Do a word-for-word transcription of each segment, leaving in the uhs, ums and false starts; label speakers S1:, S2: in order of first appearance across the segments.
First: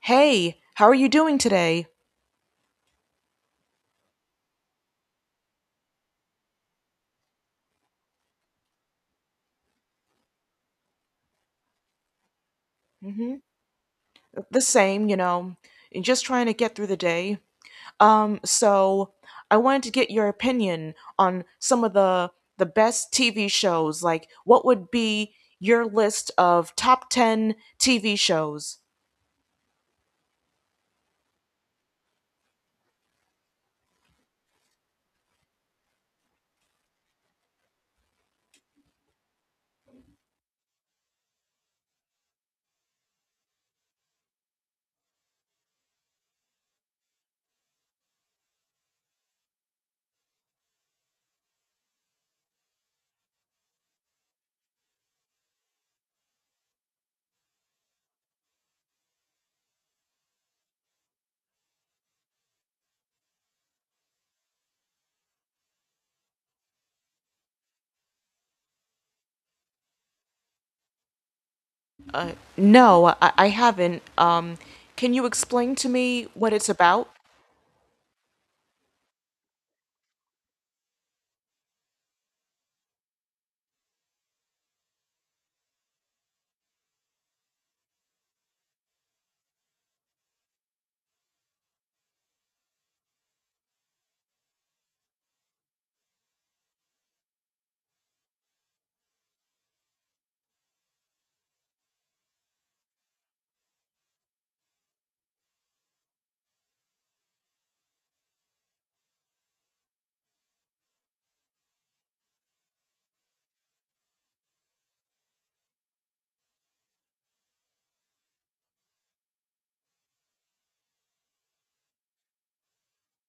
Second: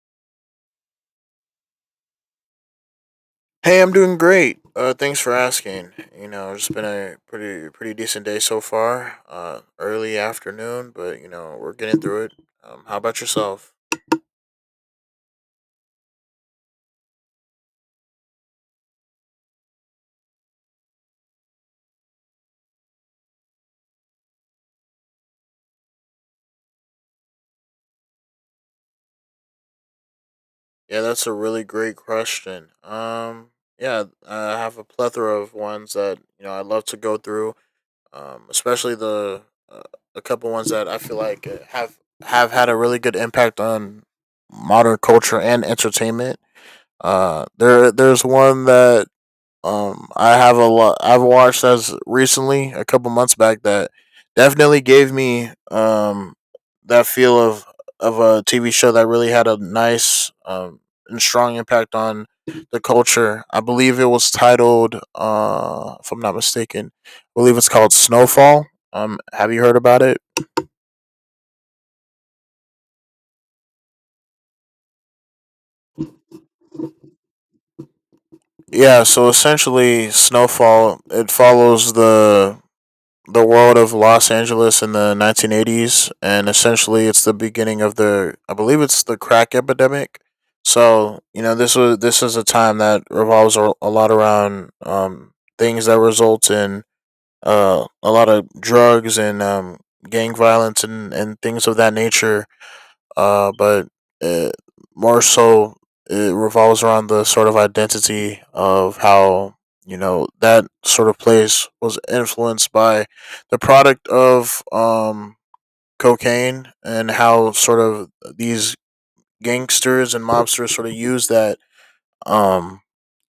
S1: Hey, how are you doing today?
S2: Hey, I'm doing great. Uh, thanks for asking. You know, it's been a pretty pretty decent day so far. Uh, early afternoon, but you know we're getting through it. Um, how about
S1: hmm
S2: yourself?
S1: The same, you know, and just trying to get through the day. Um, so I wanted to get your opinion on some of the the best T V shows. Like, what would be your list of top ten T V shows?
S2: Yeah, that's a really great question. Um, yeah, I have a plethora of ones that you know I'd love to go through. Um, especially the uh, a couple ones that I feel like uh, have have had a really good impact on modern culture and entertainment. Uh, there there's one that Um, I have a lot. I've watched as recently a couple months back that definitely gave me um that feel of of a T V show that really had a nice um and strong impact on the culture. I believe it was titled, uh, if I'm not mistaken, I believe it's called Snowfall. Um, have you heard about it?
S1: Uh, no, I, I haven't. Um, can you explain to me what it's about?
S2: Yeah. So essentially, Snowfall it follows the the world of Los Angeles in the nineteen eighties, and essentially it's the beginning of the, I believe it's the crack epidemic. So you know this was this is a time that revolves a lot around um, things that result in uh, a lot of drugs and um, gang violence and, and things of that nature, uh, but it, more so it revolves around the sort of identity of how you know that sort of place was influenced by the product of um, cocaine, and how sort of these gangsters and mobsters sort of use that um,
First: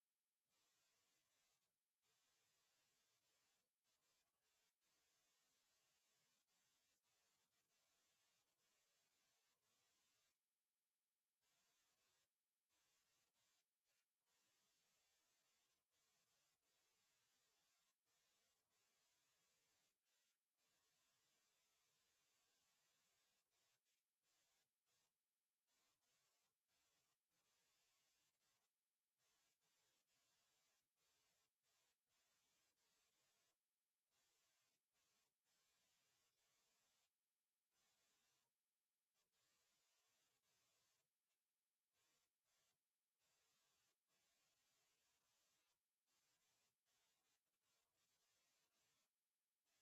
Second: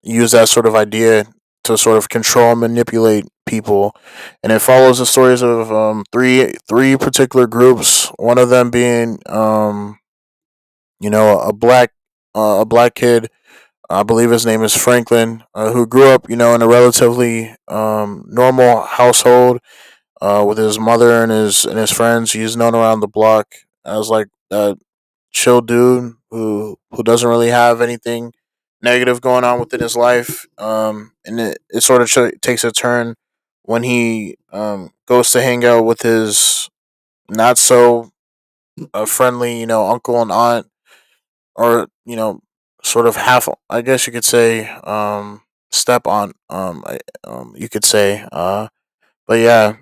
S2: use that sort of idea to sort of control and manipulate people, and it follows the stories of um, three three particular groups, one of them being um, you know, a black uh, a black kid. I believe his name is Franklin, uh, who grew up, you know, in a relatively um, normal household, uh, with his mother and his and his friends. He's known around the block as like a chill dude who who doesn't really have anything negative going on within his life. Um, and it, it sort of ch- takes a turn when he, um, goes to hang out with his not so uh, friendly, you know, uncle and aunt, or you know sort of half, I guess you could say, um step on, um I, um you could say, uh but yeah,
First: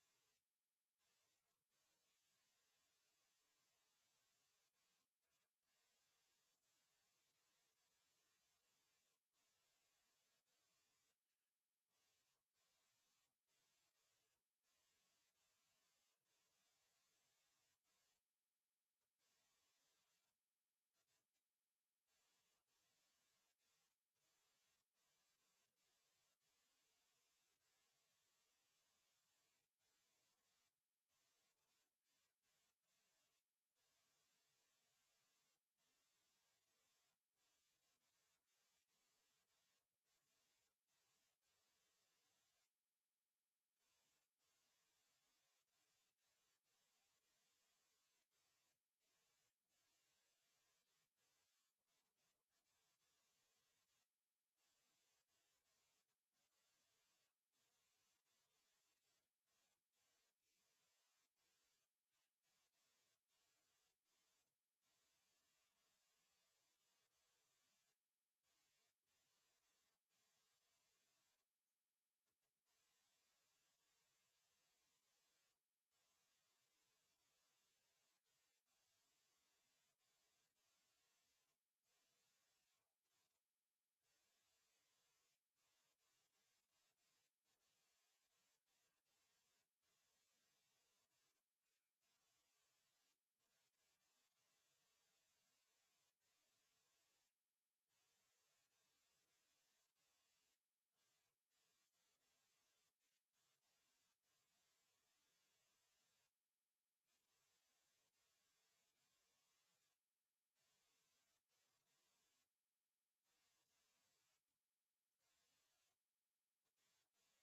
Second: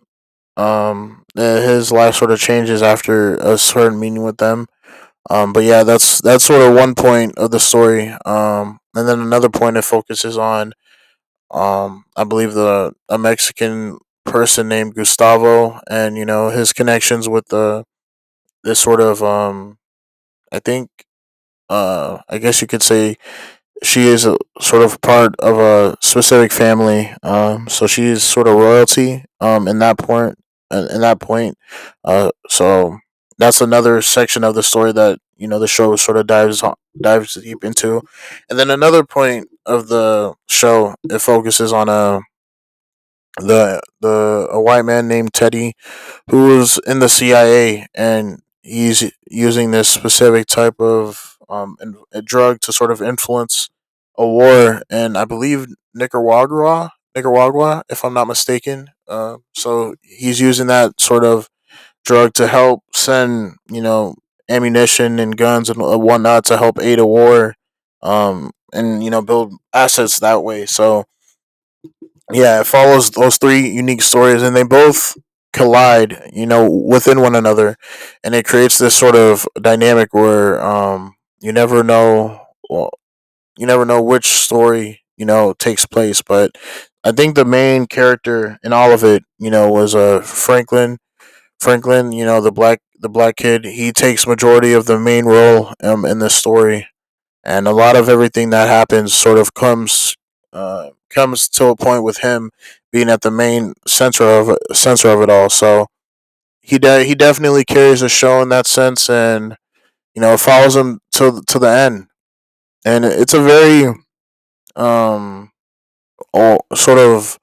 S2: um uh, his life sort of changes after a certain meeting with them. Um but yeah, that's that's sort of one point of the story. Um and then another point, it focuses on, um I believe, the a Mexican person named Gustavo, and you know his connections with the this sort of, um I think, uh I guess you could say, she is a, sort of part of a specific family. Um, so she is sort of royalty. Um, in that point, uh, in that point, uh, so that's another section of the story that you know the show sort of dives dives deep into. And then another point of the show, it focuses on a the the a white man named Teddy, who was in the C I A, and he's using this specific type of, um, in, a drug to sort of influence a war, and, I believe, Nicaragua, Nicaragua, if I'm not mistaken. Uh, so he's using that sort of drug to help send, you know, ammunition and guns and whatnot to help aid a war, um, and you know, build assets that way. So yeah, it follows those three unique stories, and they both collide, you know, within one another, and it creates this sort of dynamic where, um, you never know, well, you never know which story you know takes place. But I think the main character in all of it, you know, was uh Franklin. Franklin, you know, the black the black kid. He takes majority of the main role, um, in this story, and a lot of everything that happens sort of comes uh, comes to a point, with him being at the main center of center of it all. So he de- he definitely carries a show in that sense, and you know it follows him to to the end. And it's a very, um oh, sort of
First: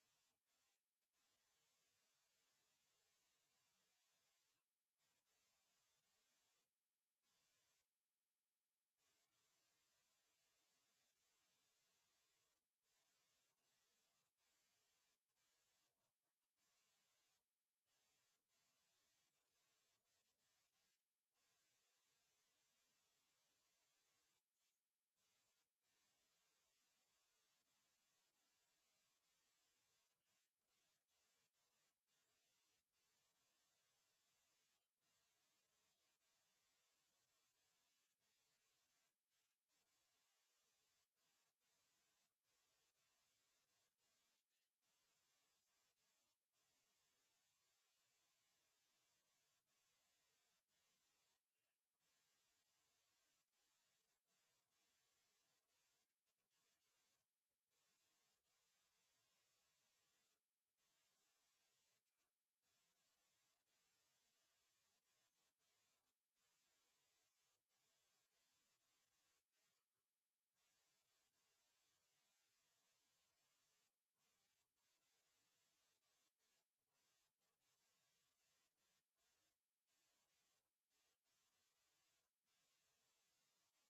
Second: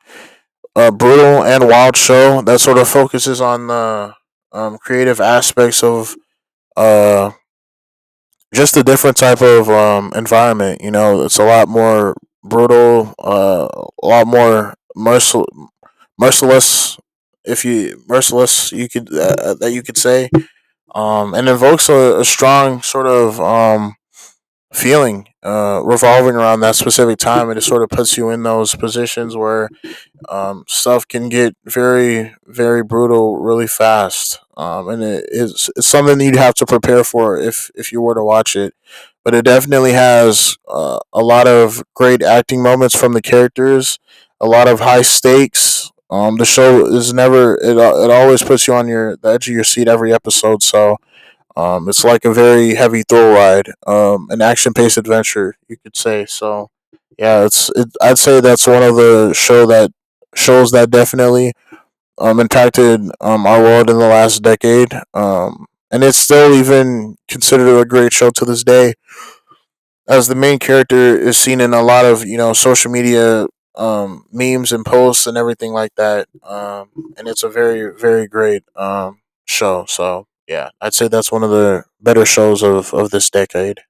S2: uh, brutal and wild show that sort of focuses on the, um, creative aspects of, uh just a different type of, um, environment. You know, it's a lot more brutal, uh, a lot more mercil- merciless. If you merciless, you could, uh, uh, that you could say, um, and invokes a, a strong sort of, um, feeling, uh, revolving around that specific time, and it sort of puts you in those positions where, um, stuff can get very, very brutal really fast, um, and it's, it's something that you'd have to prepare for if if you were to watch it. But it definitely has, uh, a lot of great acting moments from the characters, a lot of high stakes. Um, the show is never it, it always puts you on your the edge of your seat every episode. So, um, it's like a very heavy thrill ride, um, an action-paced adventure, you could say. So yeah, it's it, I'd say that's one of the show that shows that definitely, um, impacted, um, our world in the last decade, um, and it's still even considered a great show to this day, as the main character is seen in a lot of you know social media, um, memes and posts and everything like that. Um, and it's a very very great, um, show. So yeah, I'd say that's one of the better shows of of this decade.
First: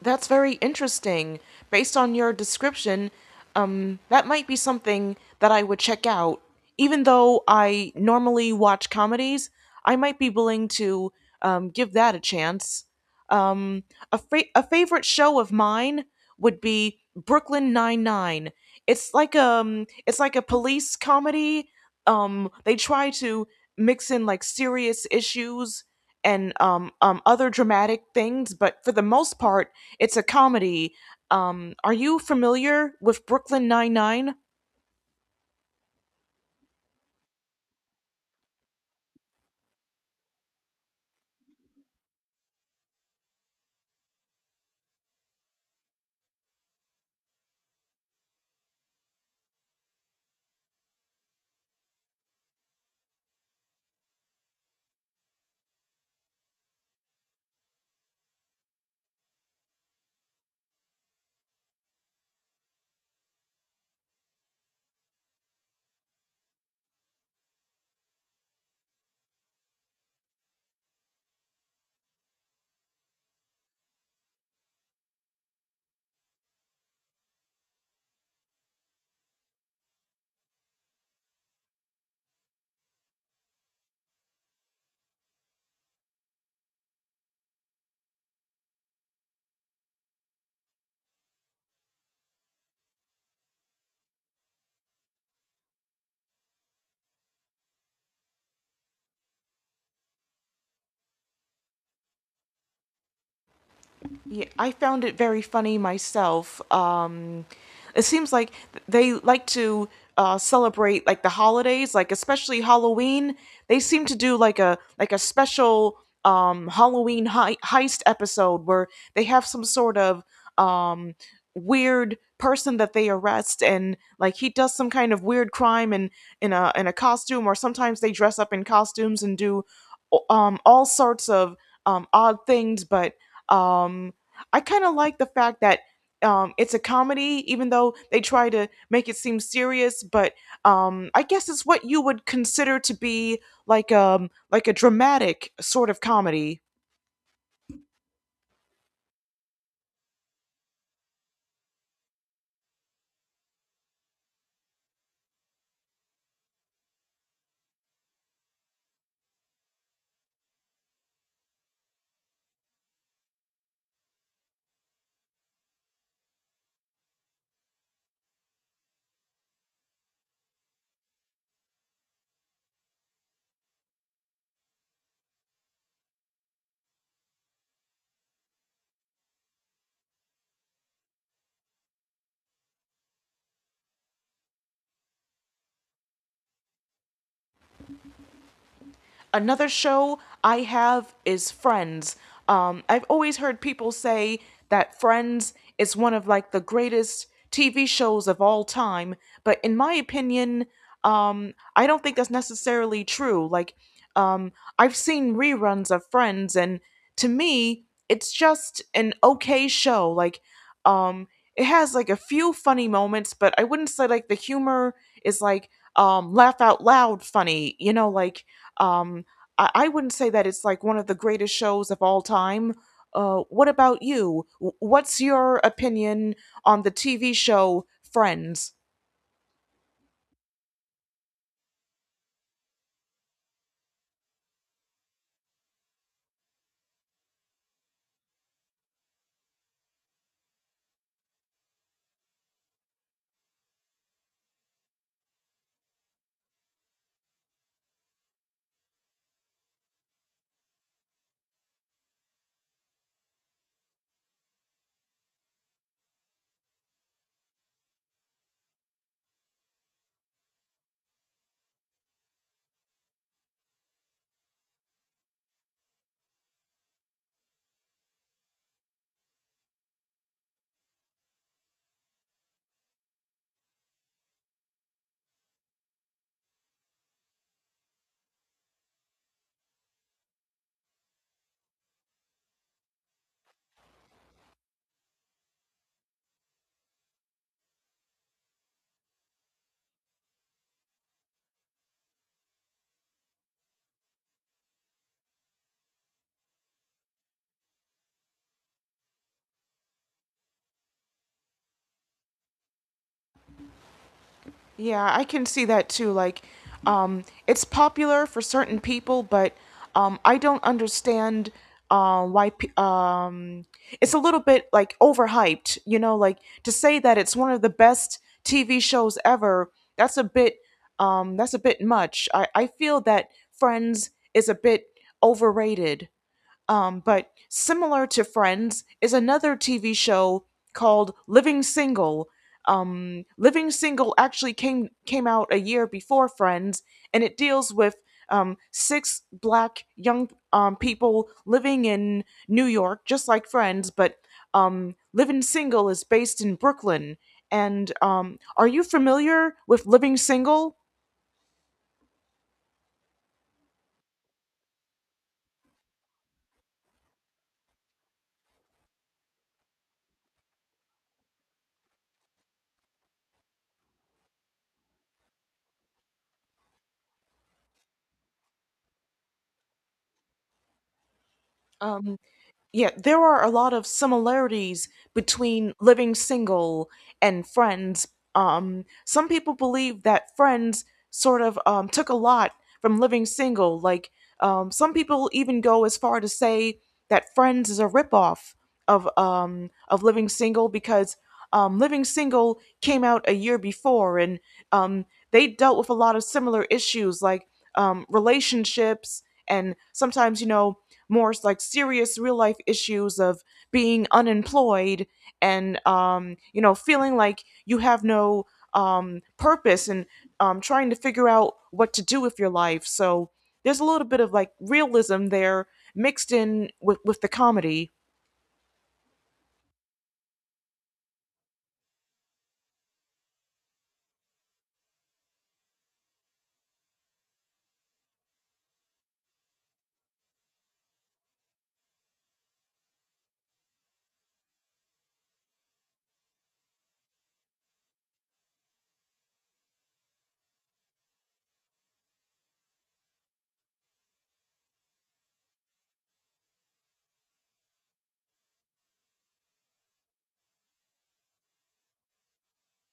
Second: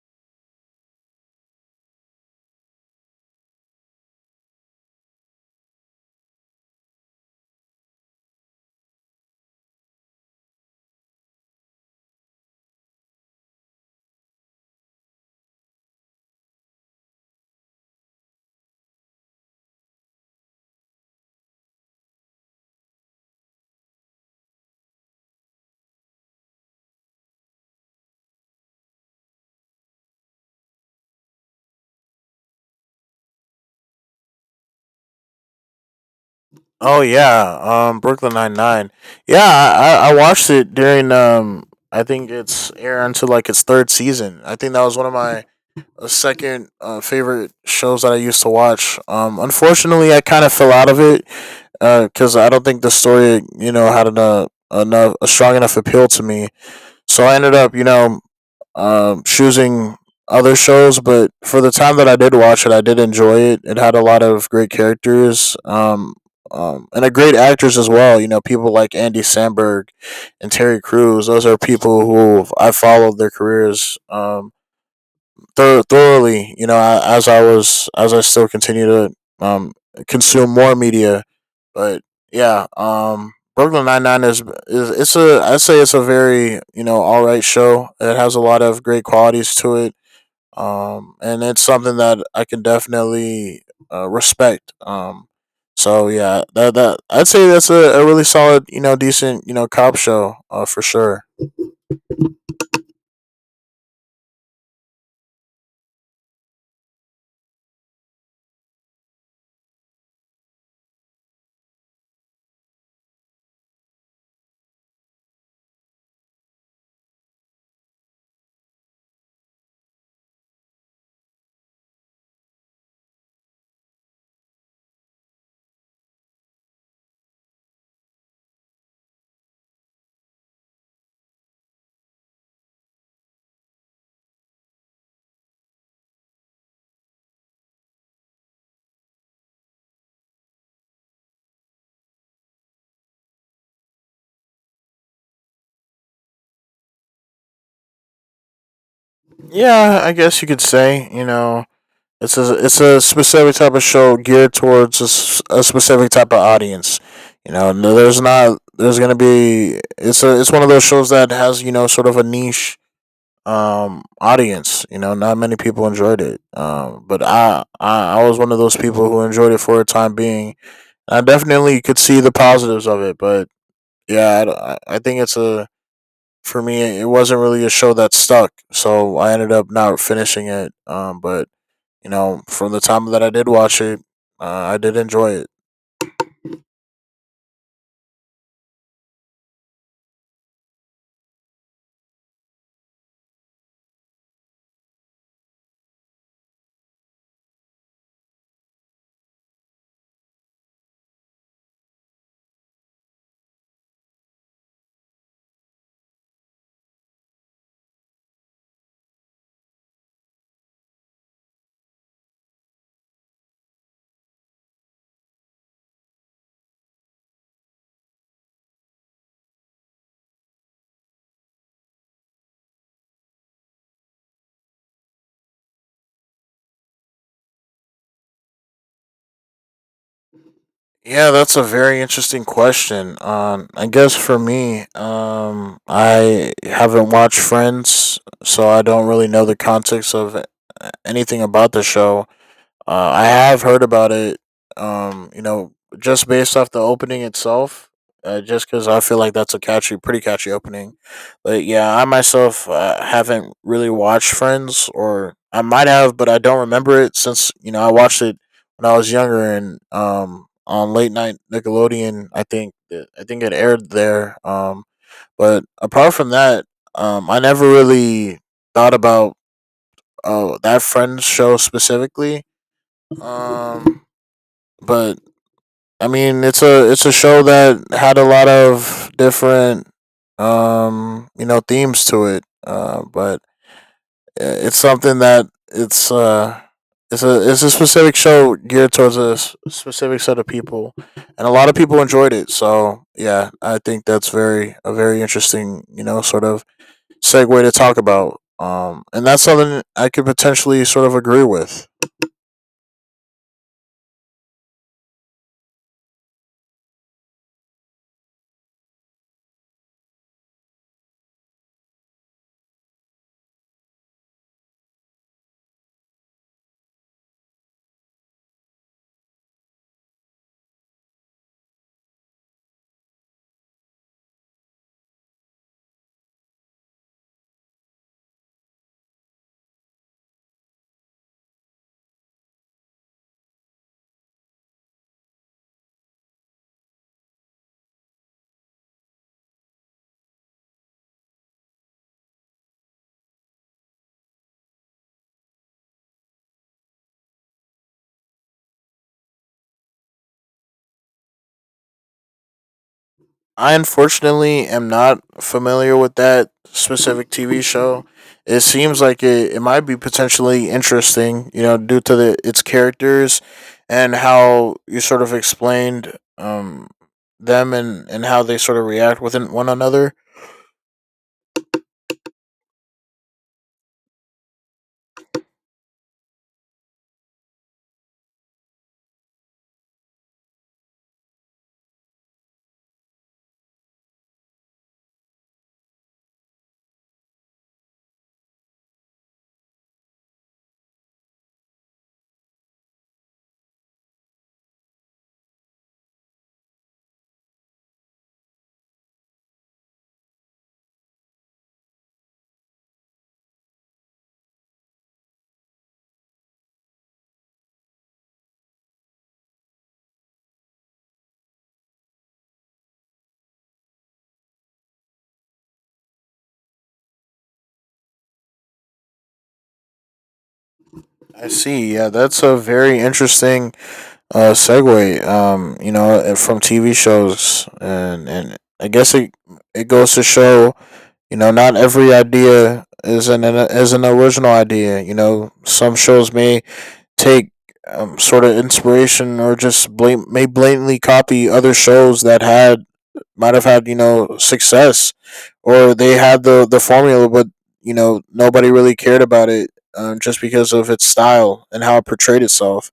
S1: That's very interesting. Based on your description, um, that might be something that I would check out. Even though I normally watch comedies, I might be willing to um, give that a chance. Um, a, fa- a favorite show of mine would be Brooklyn Nine Nine. It's like um, it's like a police comedy. Um, they try to mix in like serious issues and um, um, other dramatic things, but for the most part, it's a comedy. Um, are you familiar with Brooklyn Nine Nine?
S2: Oh yeah, um, Brooklyn Nine Nine. Yeah, I, I watched it during. Um, I think it's aired until like its third season. I think that was one of my uh, second uh, favorite shows that I used to watch. Um, unfortunately, I kind of fell out of it, because I don't think the story, you know, had enough, enough a strong enough appeal to me. So I ended up, you know, um, choosing other shows. But for the time that I did watch it, I did enjoy it. It had a lot of great characters, um, um, and a great actors as well. You know, people like Andy Samberg and Terry Crews. Those are people who I followed their careers, um, thor- thoroughly. You know, I, as I was as I still continue to, um, consume more media, but yeah, um, Brooklyn Nine Nine is is it's a I'd say it's a very, you know all right show. It has a lot of great qualities to it, um, and it's something that I can definitely, uh, respect. Um, so yeah, that that I'd say that's a, a really solid, you know decent, you know cop show, uh, for sure.
S1: Yeah, I found it very funny myself. Um, it seems like they like to uh, celebrate like the holidays, like especially Halloween. They seem to do like a like a special um, Halloween hei- heist episode where they have some sort of um, weird person that they arrest and like he does some kind of weird crime in in a in a costume, or sometimes they dress up in costumes and do um all sorts of um odd things. But um I kind of like the fact that um, it's a comedy, even though they try to make it seem serious. But um, I guess it's what you would consider to be like um like a dramatic sort of comedy.
S2: Yeah, I guess you could say, you know It's a it's a specific type of show geared towards a, s- a specific type of audience. You know, no, there's not, there's gonna be it's a it's one of those shows that has, you know sort of a niche, um audience. You know, not many people enjoyed it. Um, but I, I I was one of those people who enjoyed it for a time being. I definitely could see the positives of it, but yeah, I d- I, I think it's a for me, it wasn't really a show that stuck, so I ended up not finishing it. Um, but you know, from the time that I did watch it, uh, I did enjoy it.
S1: Another show I have is Friends. Um, I've always heard people say that Friends is one of like the greatest T V shows of all time, but in my opinion, um, I don't think that's necessarily true. Like, um, I've seen reruns of Friends, and to me, it's just an okay show. Like, um, it has like a few funny moments, but I wouldn't say like the humor is like um laugh out loud funny. You know, like um I, I wouldn't say that it's like one of the greatest shows of all time. Uh, what about you? W- What's your opinion on the T V show Friends?
S2: Yeah, that's a very interesting question. Um, I guess for me, um, I haven't watched Friends, so I don't really know the context of, uh, anything about the show. Uh, I have heard about it. Um, you know, just based off the opening itself, uh, just because I feel like that's a catchy, pretty catchy opening. But yeah, I myself, uh, haven't really watched Friends, or I might have, but I don't remember it, since you know I watched it when I was younger and, um on late night Nickelodeon. I think it- I think it aired there. Um, but apart from that, um, I never really thought about, oh, that Friends show specifically. Um, but I mean, it's a it's a show that had a lot of different, um, you know, themes to it. Uh, but, uh, it's something that, it's uh, it's a it's a specific show geared towards a s- specific set of people, and a lot of people enjoyed it. So yeah, I think that's very a very interesting, you know, sort of segue to talk about. Um, and that's something I could potentially sort of agree with.
S1: Yeah, I can see that too. Like, um, it's popular for certain people, but um, I don't understand uh, why. Pe- um, it's a little bit like overhyped, you know. Like to say that it's one of the best T V shows ever. That's a bit. Um, that's a bit much. I I feel that Friends is a bit overrated. Um, but similar to Friends is another T V show called Living Single. Um, Living Single actually came came out a year before Friends, and it deals with um, six black young um, people living in New York, just like Friends. But um, Living Single is based in Brooklyn. And um, are you familiar with Living Single?
S2: I unfortunately am not familiar with that specific T V show. It seems like it, it might be potentially interesting, you know, due to the its characters and how you sort of explained, um, them, and, and how they sort of react with one another.
S1: Um, Yeah, there are a lot of similarities between Living Single and Friends. Um, some people believe that Friends sort of um, took a lot from Living Single. Like, um, some people even go as far to say that Friends is a ripoff of um, of Living Single because um, Living Single came out a year before, and um, they dealt with a lot of similar issues like um, relationships and sometimes, you know, more like serious real life issues of being unemployed and um, you know feeling like you have no um, purpose and um, trying to figure out what to do with your life. So there's a little bit of like realism there mixed in with, with the comedy.
S2: I see. Yeah, that's a very interesting uh, segue. Um, you know, uh, from T V shows, and and I guess it it goes to show. You know, not every idea is an an- is an original idea. You know, some shows may take um, sort of inspiration or just blame, may blatantly copy other shows that had might have had you know success, or they had the the formula, but you know nobody really cared about it, um, just because of its style and how it portrayed itself.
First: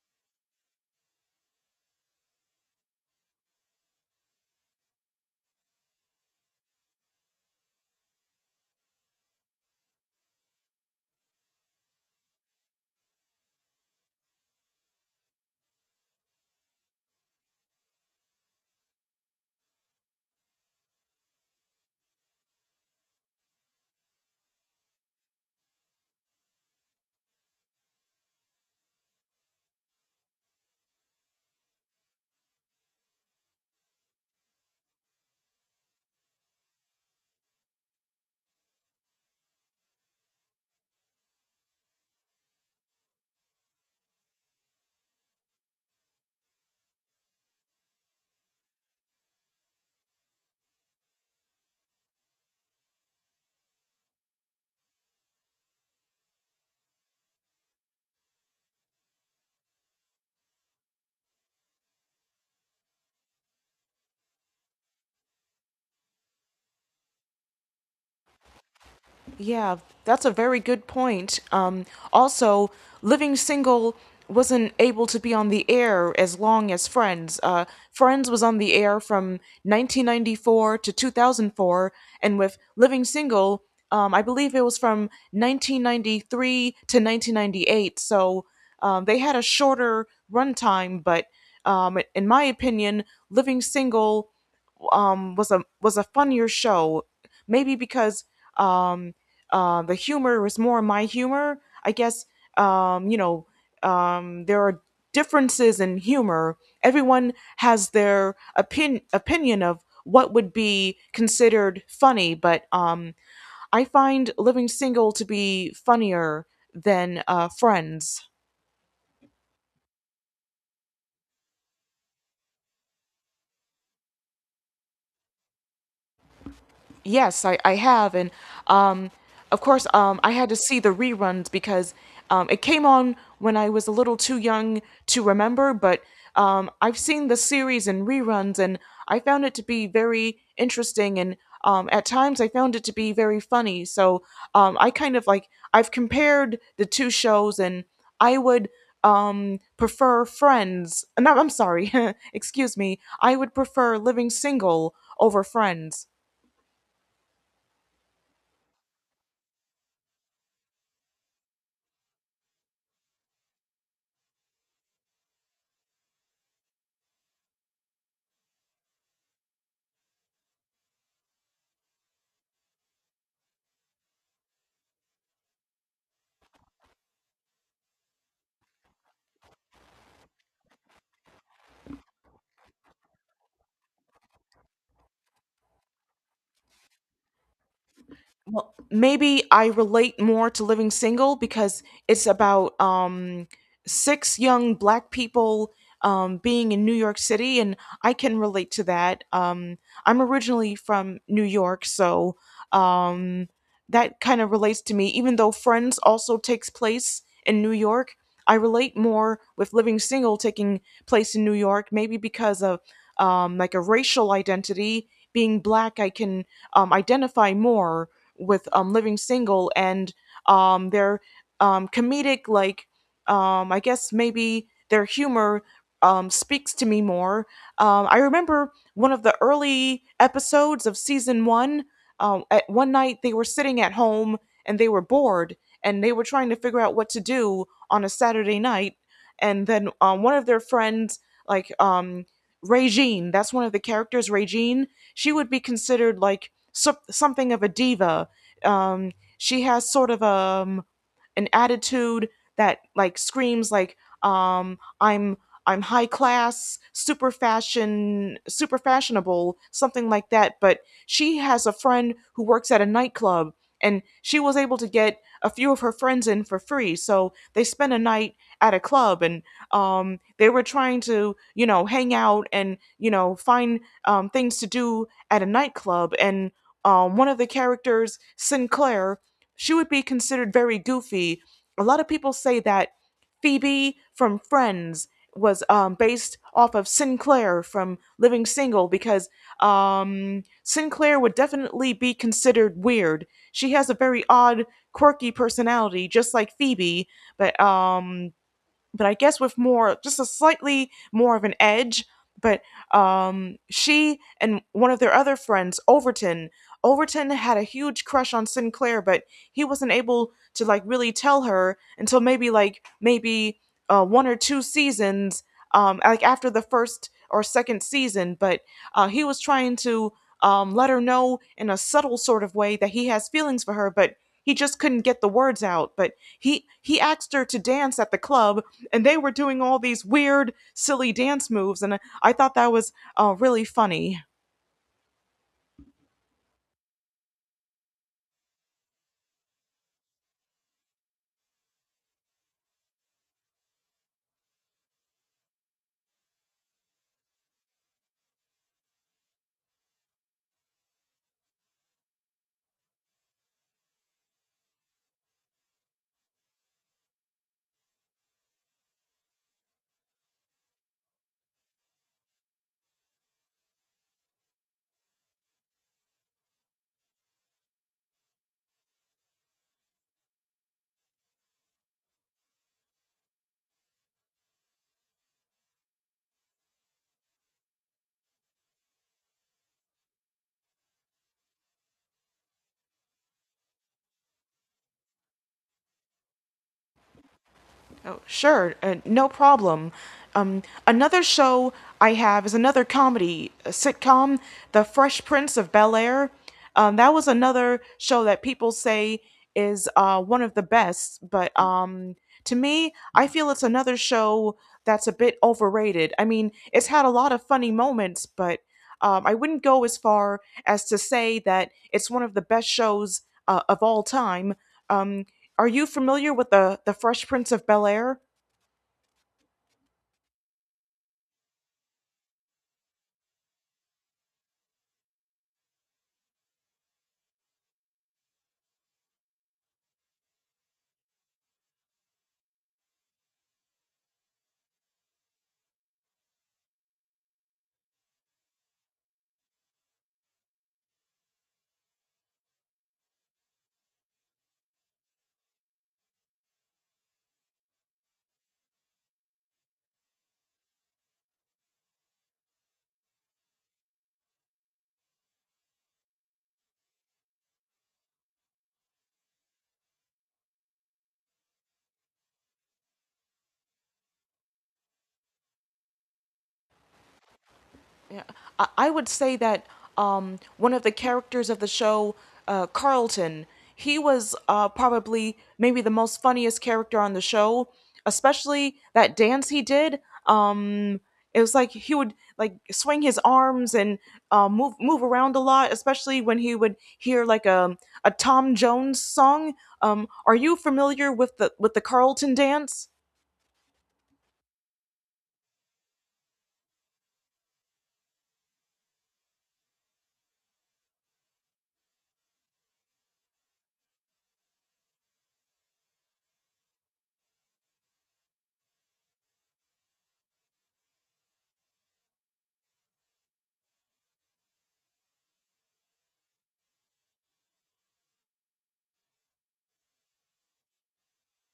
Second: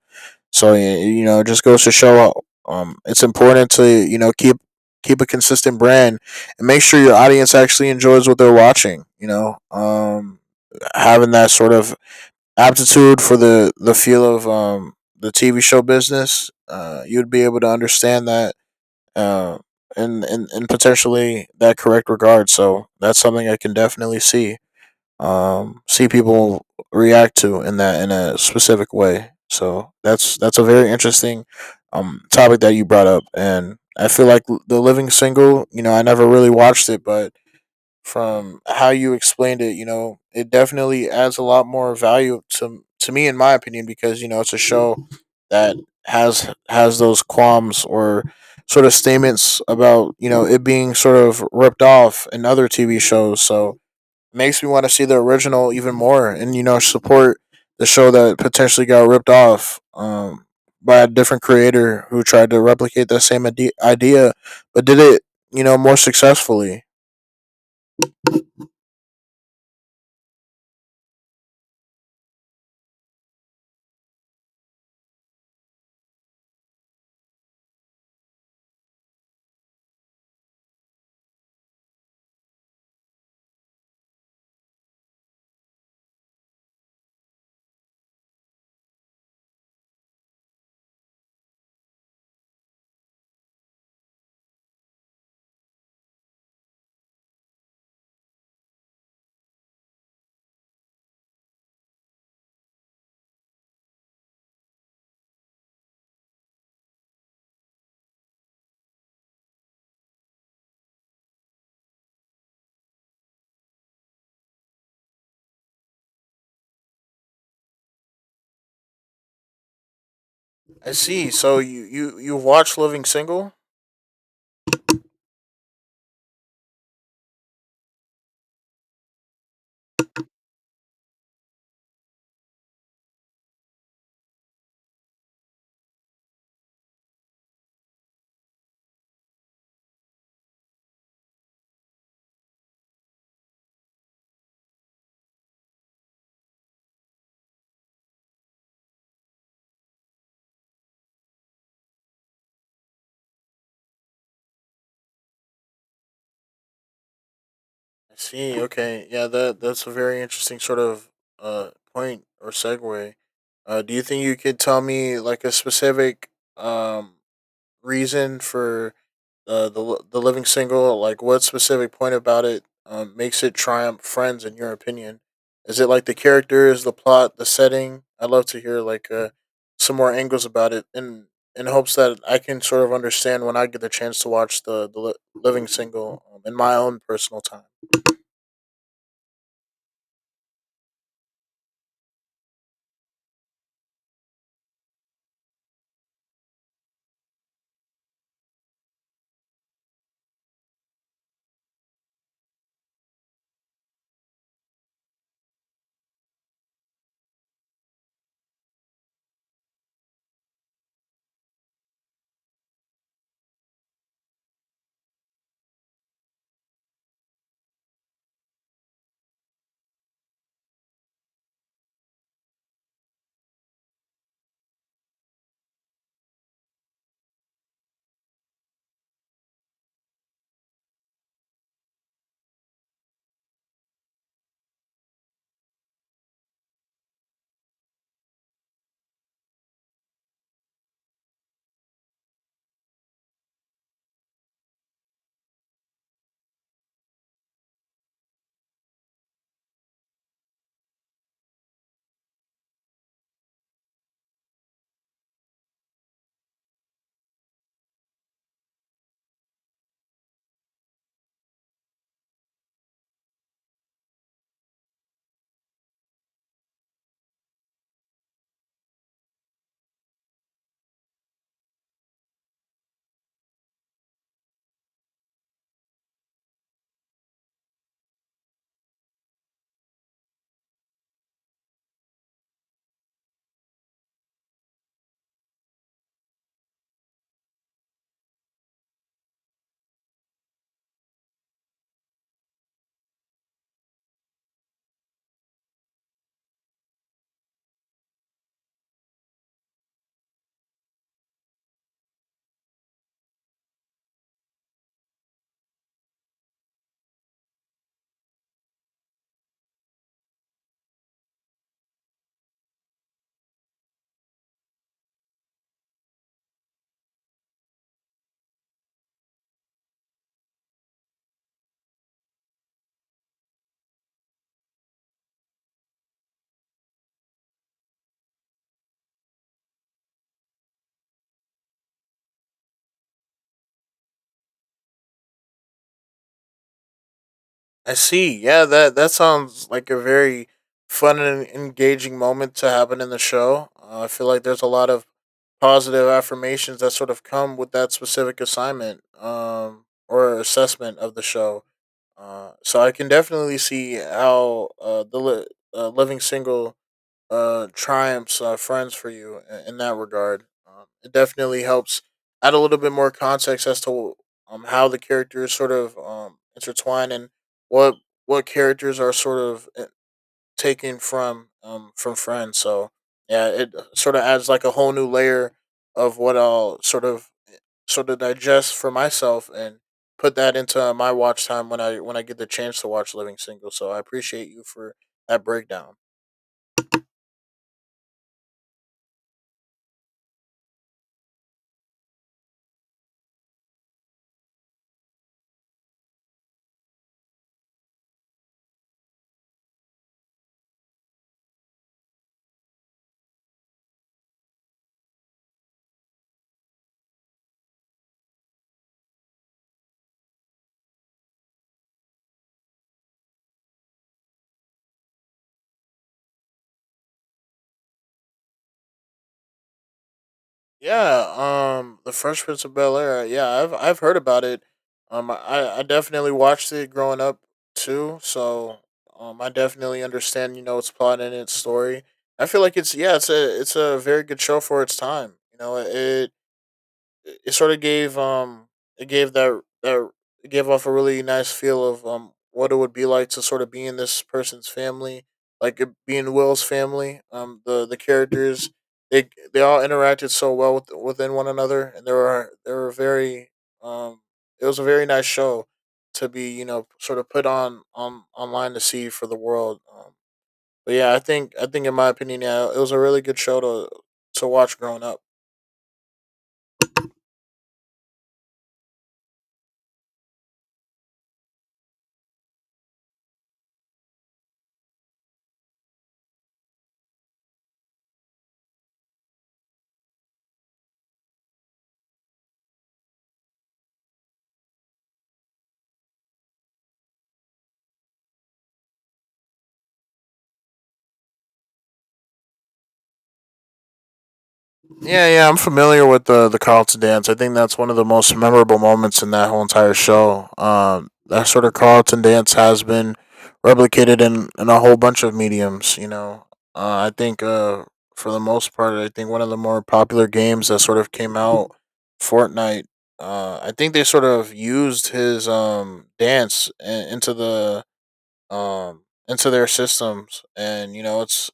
S2: So y- you know, it just goes to show uh, um it's important to you know keep keep a consistent brand and make sure your audience actually enjoys what they're watching. You know, um, having that sort of aptitude for the the feel of um the T V show business, uh, you'd be able to understand that uh, and and and potentially that correct regard. So that's something I can definitely see, um, see people react to in that in a specific way. So that's that's a very interesting, um, topic that you brought up, and I feel like the Living Single. You know, I never really watched it, but from how you explained it, you know, it definitely adds a lot more value to to me, in my opinion, because you know it's a show that has has those qualms or sort of statements about you know it being sort of ripped off in other T V shows. So makes me want to see the original even more, and you know support the show that potentially got ripped off, um, by a different creator who tried to replicate that same idea but did it, you know, more successfully.
S1: Yeah, that's a very good point. Um, also, Living Single wasn't able to be on the air as long as Friends. Uh, Friends was on the air from nineteen ninety-four to two thousand four, and with Living Single, um, I believe it was from nineteen ninety-three to nineteen ninety-eight. So um, they had a shorter runtime, but um, in my opinion, Living Single um was a was a funnier show, maybe because um uh, the humor was more my humor, I guess. um you know um there are differences in humor. Everyone has their opin- opinion of what would be considered funny, but um I find Living Single to be funnier than uh Friends.
S2: I see, so you you you watched Living Single.
S1: Yes, I, I have. And um, of course, um, I had to see the reruns because um, it came on when I was a little too young to remember. But um, I've seen the series in reruns, and I found it to be very interesting. And um, at times I found it to be very funny. So um, I kind of like, I've compared the two shows, and I would um prefer Friends. No, I'm sorry, excuse me, I would prefer Living Single over Friends.
S2: I see. Okay, yeah, that that's a very interesting sort of uh point or segue. Uh, do you think you could tell me like a specific, um reason for the the the Living Single? Like, what specific point about it, um, makes it triumph Friends in your opinion? Is it like the characters, the plot, the setting? I'd love to hear like uh, some more angles about it, in in hopes that I can sort of understand when I get the chance to watch the the li- living single, um, in my own personal time.
S1: Well, maybe I relate more to Living Single because it's about um, six young black people um, being in New York City, and I can relate to that. Um, I'm originally from New York, so um, that kind of relates to me. Even though Friends also takes place in New York, I relate more with Living Single taking place in New York, maybe because of um, like a racial identity. Being black, I can um, identify more with um, Living Single and um, their um, comedic, like, um, I guess maybe their humor um, speaks to me more. Um, I remember one of the early episodes of season one. Um, at one night, they were sitting at home and they were bored and they were trying to figure out what to do on a Saturday night. And then um, one of their friends, like um, Regine, that's one of the characters, Regine, she would be considered like so- something of a diva. um, she has sort of um an attitude that like screams like um I'm I'm high class, super fashion, super fashionable, something like that. But she has a friend who works at a nightclub, and she was able to get a few of her friends in for free. So they spent a night at a club, and um, they were trying to, you know, hang out and you know find um, things to do at a nightclub. And um, one of the characters, Sinclair, she would be considered very goofy. A lot of people say that Phoebe from Friends was um, based off of Sinclair from Living Single because um, Sinclair would definitely be considered weird. She has a very odd, quirky personality, just like Phoebe, but um, but I guess with more, just a slightly more of an edge. But um, she and one of their other friends, Overton, Overton had a huge crush on Sinclair, but he wasn't able to like really tell her until maybe like maybe uh, one or two seasons, um, like after the first or second season. But uh, he was trying to um, let her know in a subtle sort of way that he has feelings for her, but he just couldn't get the words out. But he he asked her to dance at the club, and they were doing all these weird, silly dance moves, and I thought that was uh, really funny.
S2: I see. Yeah, that that sounds like a very fun and engaging moment to happen in the show. Uh, I feel like there's a lot of positive affirmations that sort of come with that specific assignment, um, or assessment of the show. Uh, so I can definitely see how uh, the li- uh, living single uh, triumphs uh, friends for you in, in that regard. Um, it definitely helps add a little bit more context as to, um, how the characters sort of, um, intertwine and what what characters are sort of uh, taken from, um, from friends. So yeah, it uh, sort of adds like a whole new layer of what I'll sort of sort of digest for myself and put that into my watch time when I when I get the chance to watch Living Single. So I appreciate you for that breakdown.
S1: Oh, sure, uh, no problem. Um, another show I have is another comedy uh, sitcom, The Fresh Prince of Bel Air. Um, that was another show that people say is uh, one of the best, but um, to me, I feel it's another show that's a bit overrated. I mean, it's had a lot of funny moments, but Um, I wouldn't go as far as to say that it's one of the best shows uh, of all time. Um, are you familiar with the the Fresh Prince of Bel Air?
S2: Yeah, um, The Fresh Prince of Bel Air. Yeah, I've I've heard about it. Um, I I definitely watched it growing up too. So, um, I definitely understand you know its plot and its story. I feel like it's yeah, it's a it's a very good show for its time. You know, it it, it sort of gave um it gave that that it gave off a really nice feel of um what it would be like to sort of be in this person's family, like it, being Will's family. Um, the the characters they they all interacted so well with, within one another, and there were there were very um it was a very nice show to be you know sort of put on on online to see for the world. Um, but yeah, I think I think in my opinion, yeah, it was a really good show to to watch growing up.
S1: Yeah, I, I would say that um, one of the characters of the show, uh, Carlton, he was uh, probably maybe the most funniest character on the show. Especially that dance he did. Um, it was like he would like swing his arms and uh, move move around a lot. Especially when he would hear like a a Tom Jones song. Um, are you familiar with the with the Carlton dance?
S2: Yeah, yeah, I'm familiar with the the Carlton dance. I think that's one of the most memorable moments in that whole entire show. Um, that sort of Carlton dance has been replicated in, in a whole bunch of mediums. You know, uh, I think uh, for the most part, I think one of the more popular games that sort of came out, Fortnite. Uh, I think they sort of used his um dance i- into the um into their systems, and you know, it's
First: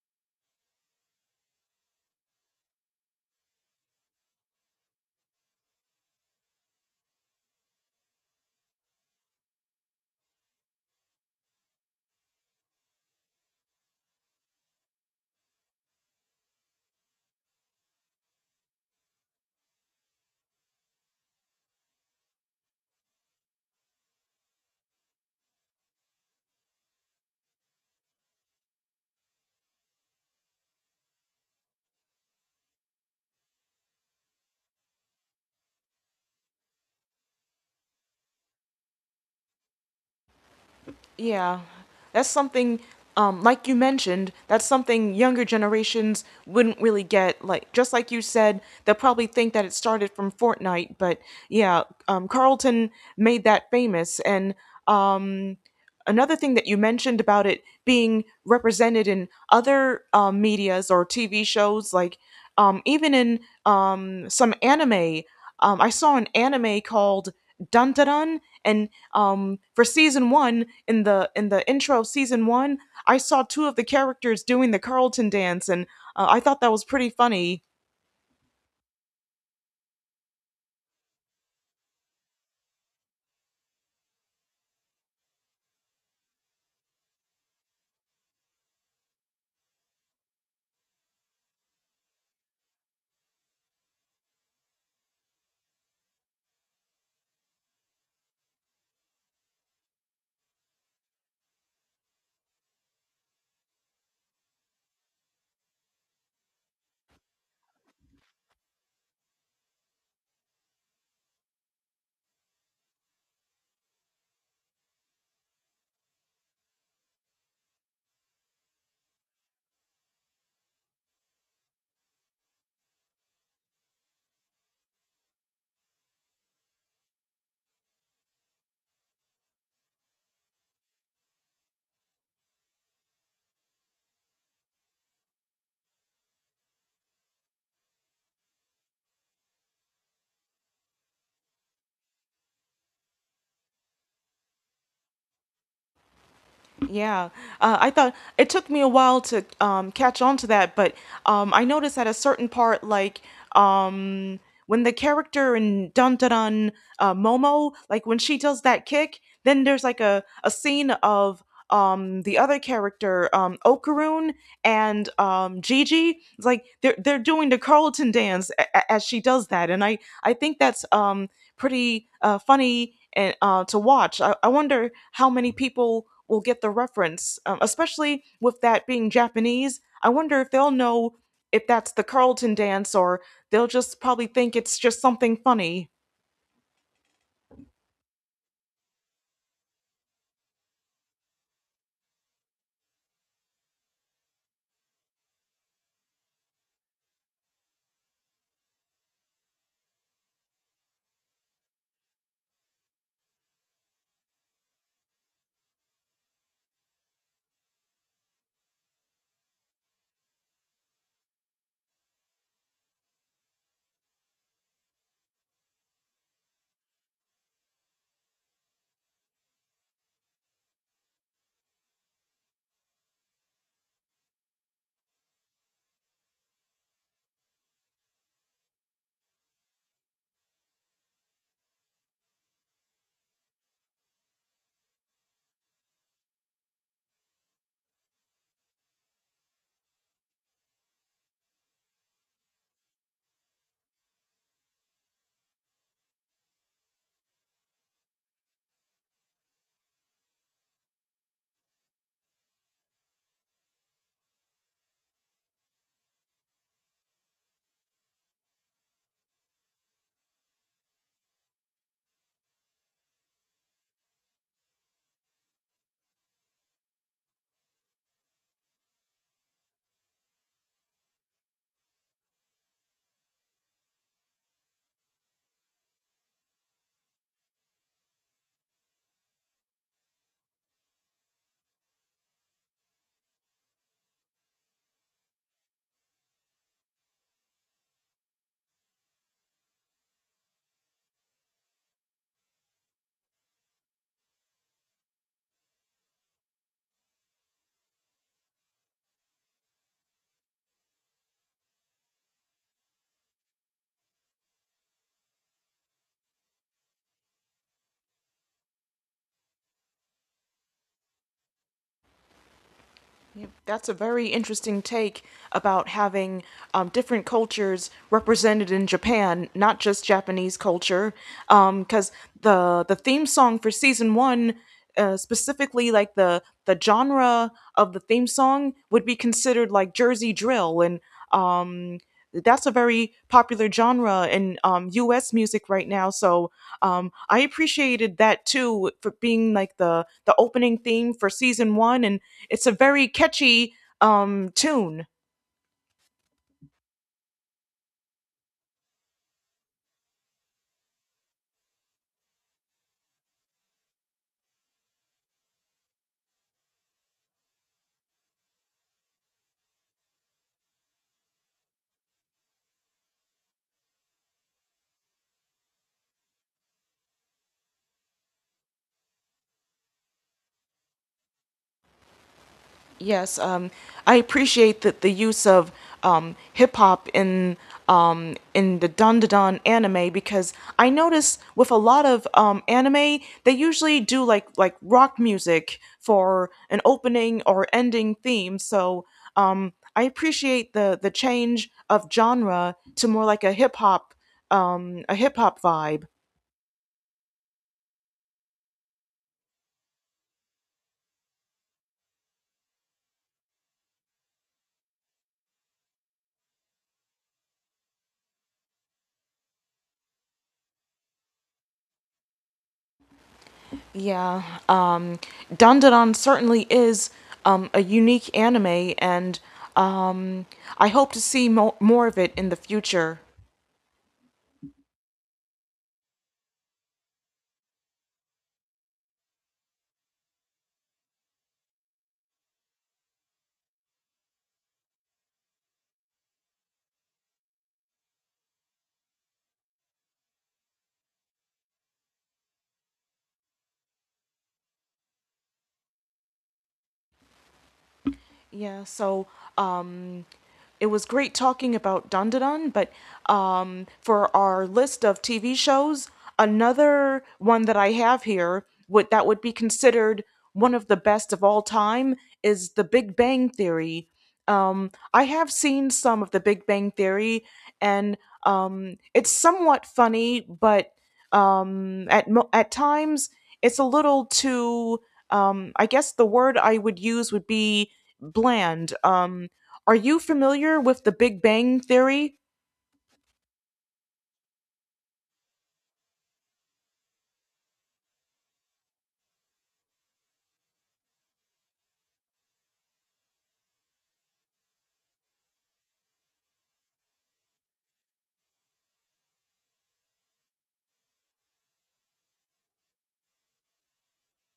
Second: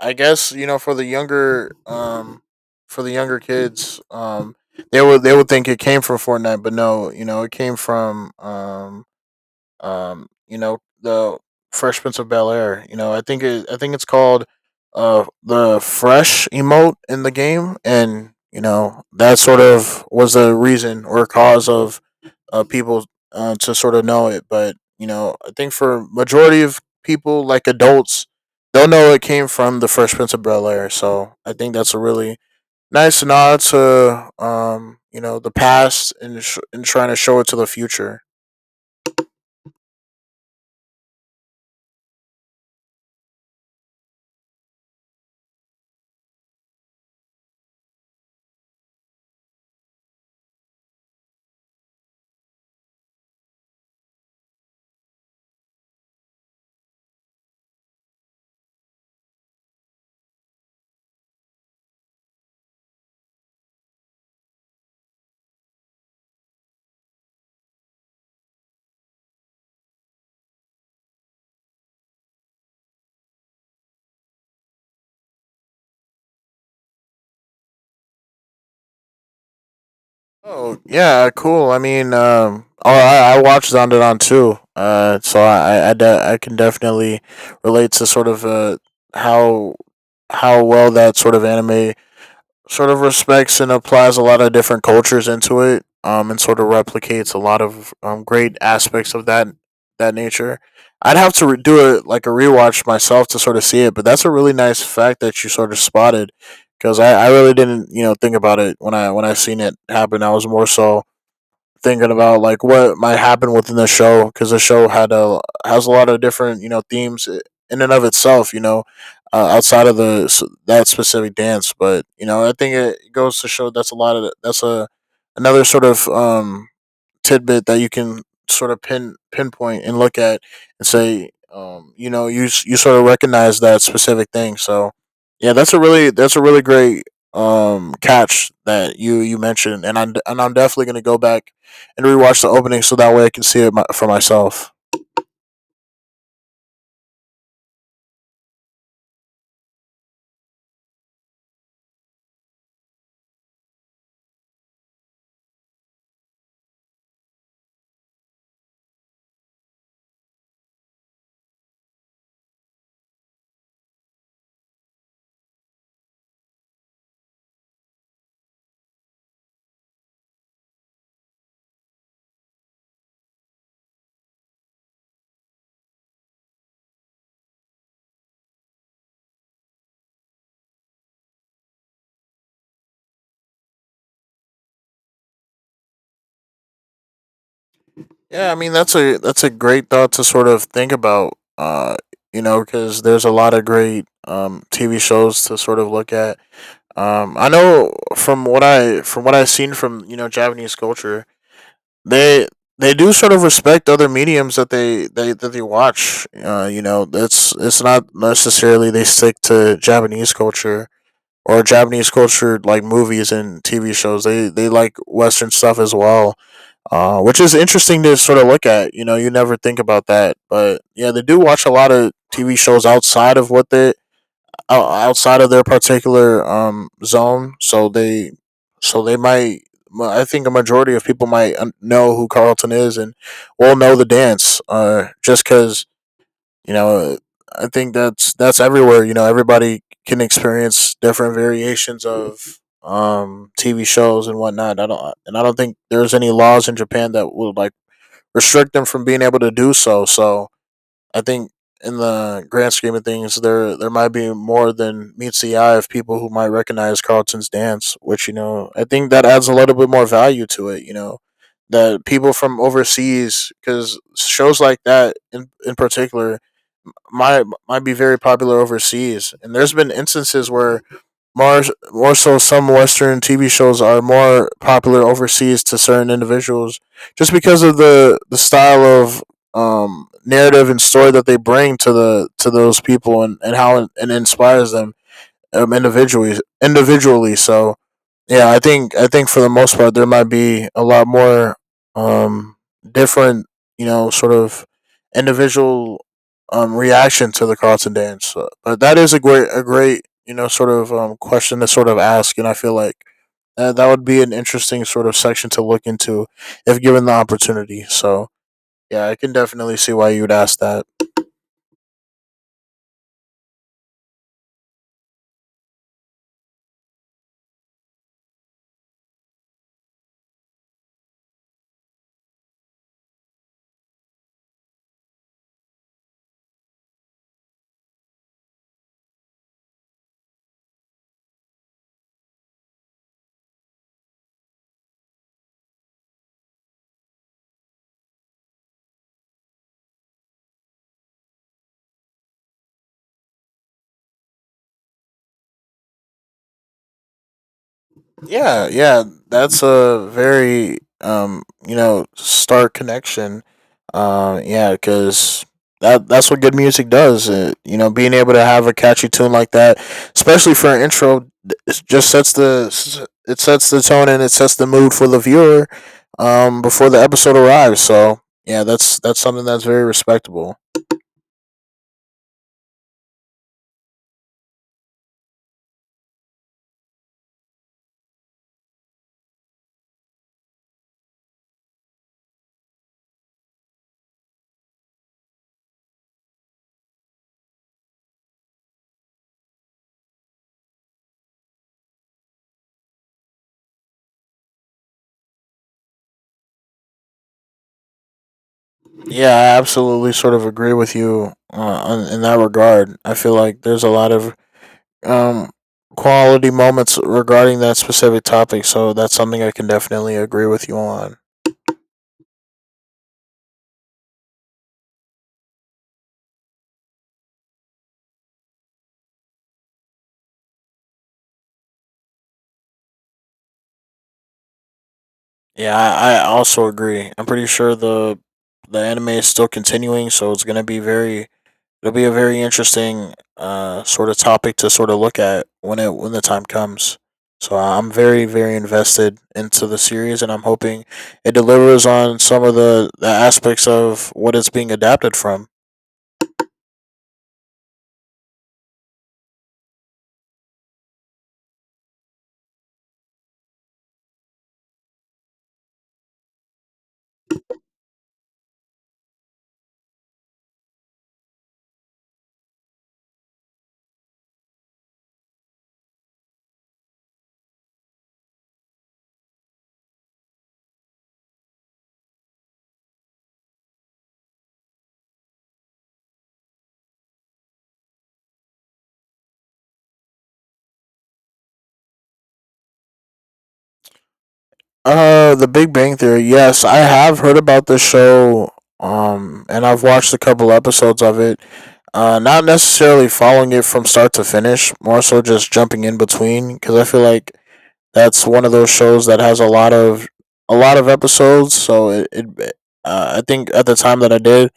S2: I guess you know for the younger um for the younger kids um they would they would think it came from Fortnite, but no, you know it came from um um, you know, the Fresh Prince of Bel Air. You know, I think it, I think it's called uh the fresh emote in the game, and you know that sort of was the reason or cause of uh people, uh, to sort of know it. But you know, I think for majority of people, like adults, they'll know it came from the Fresh Prince of Bel Air. So I think that's a really nice nod to um you know the past and sh- and trying to show it to the future.
S1: Yeah, that's something, um, like you mentioned, that's something younger generations wouldn't really get. Like, just like you said, they'll probably think that it started from Fortnite, but yeah, um, Carlton made that famous. And um, another thing that you mentioned about it being represented in other um, medias or T V shows, like um, even in um, some anime. Um, I saw an anime called Dun Dun Dun, and um, for season one, in the in the intro of season one, I saw two of the characters doing the Carlton dance, and uh, I thought that was pretty funny.
S2: Oh yeah, cool. I mean, um, oh, I I watched Zondervan too. Uh, so I I, de- I can definitely relate to sort of uh how how well that sort of anime sort of respects and applies a lot of different cultures into it, um, and sort of replicates a lot of um, great aspects of that that nature. I'd have to re- do it like a rewatch myself to sort of see it, but that's a really nice fact that you sort of spotted because I, I really didn't you know think about it when I when I seen it happen. I was more so thinking about like what might happen within the show because the show had a has a lot of different you know themes eh, in and of itself you know uh, outside of the that specific dance but you know I think it goes to show that's a lot of that's a another sort of um tidbit that you can sort of pin pinpoint and look at and say, um, you know, you s- you sort of recognize that specific thing. So, yeah, that's a really that's a really great um catch that you you mentioned, and I'm and I'm definitely gonna go back and rewatch the opening so that way I can see it my, for myself.
S1: Yeah, uh, I thought it took me a while to um, catch on to that, but um, I noticed at a certain part, like um, when the character in Dun Dun Dun uh, Momo, like when she does that kick, then there's like a, a scene of um, the other character, um, Okaroon and um, Gigi. It's like they're they're doing the Carlton dance a- a- as she does that, and I I think that's um, pretty uh, funny and uh, to watch. I, I wonder how many people will get the reference, um, especially with that being Japanese. I wonder if they'll know if that's the Carlton dance or they'll just probably think it's just something funny.
S2: Yeah, I mean that's a that's a great thought to sort of think about. Uh, you know, because there's a lot of great um T V shows to sort of look at. Um, I know from what I from what I've seen from you know Japanese culture, they they do sort of respect other mediums that they they that they watch. Uh, you know, it's it's not necessarily they stick to Japanese culture or Japanese culture like movies and T V shows. They they like Western stuff as well, uh, which is interesting to sort of look at. You know, you never think about that, but yeah, they do watch a lot of T V shows outside of what they outside of their particular um zone, so they so they might. Well, I think a majority of people might know who Carlton is and will know the dance. Uh, just because you know, I think that's that's everywhere. You know, everybody can experience different variations of um T V shows and whatnot. I don't and I don't think there's any laws in Japan that would like restrict them from being able to do so. So I think in the grand scheme of things, there there might be more than meets the eye of people who might recognize Carlton's dance, which you know I think that adds a little bit more value to it. You know that people from overseas, because shows like that in in particular might might be very popular overseas, and there's been instances where more, more so, some Western T V shows are more popular overseas to certain individuals just because of the, the style of, um, narrative and story that they bring to the to those people and, and how it, it inspires them, um, individually individually. So yeah, I think I think for the most part there might be a lot more um different, you know, sort of individual um reaction to the Carlton dance. Uh, But that is a great a great, you know, sort of um question to sort of ask, and I feel like that, that would be an interesting sort of section to look into if given the opportunity. So, yeah, I can definitely see why you would ask that.
S1: Yep, that's a very interesting take about having um, different cultures represented in Japan, not just Japanese culture. Because the the theme song for season one, uh, specifically like the the genre of the theme song, would be considered like Jersey drill and um, that's a very popular genre in um, U S music right now. So um, I appreciated that too for being like the the opening theme for season one, and it's a very catchy um, tune.
S2: Yeah, yeah, that's a very um, you know, stark connection. Um, yeah, because that that's what good music does. It, you know, being able to have a catchy tune like that, especially for an intro, it just sets the it sets the tone and it sets the mood for the viewer um before the episode arrives. So, yeah, that's that's something that's very respectable.
S1: Yes, um, I appreciate that the use of um, hip hop in um, in the Dandadan anime because I notice with a lot of um, anime they usually do like like rock music for an opening or ending theme. So um, I appreciate the the change of genre to more like a hip hop um, a hip hop vibe.
S2: Yeah, I absolutely sort of agree with you uh, on- in that regard. I feel like there's a lot of um, quality moments regarding that specific topic. So that's something I can definitely agree with you on.
S1: Yeah, um, Dandadan certainly is um, a unique anime, and um, I hope to see mo- more of it in the future.
S2: Yeah, I, I also agree. I'm pretty sure the the anime is still continuing, so it's gonna be very it'll be a very interesting uh, sort of topic to sort of look at when it when the time comes. So I'm very very invested into the series, and I'm hoping it delivers on some of the, the aspects of what it's being adapted from.
S1: Yeah, so um, it was great talking about Dundadun, but um, for our list of T V shows, another one that I have here would that would be considered one of the best of all time is The Big Bang Theory. Um, I have seen some of The Big Bang Theory, and um, it's somewhat funny, but um, at mo- at times it's a little too. Um, I guess the word I would use would be bland. Um, are you familiar with the Big Bang Theory?
S2: Uh, The Big Bang Theory. Yes, I have heard about this show. Um, and I've watched a couple episodes of it. Uh, not necessarily following it from start to finish, more so just jumping in between because I feel like that's one of those shows that has a lot of a lot of episodes. So it, it uh, I think at the time that I did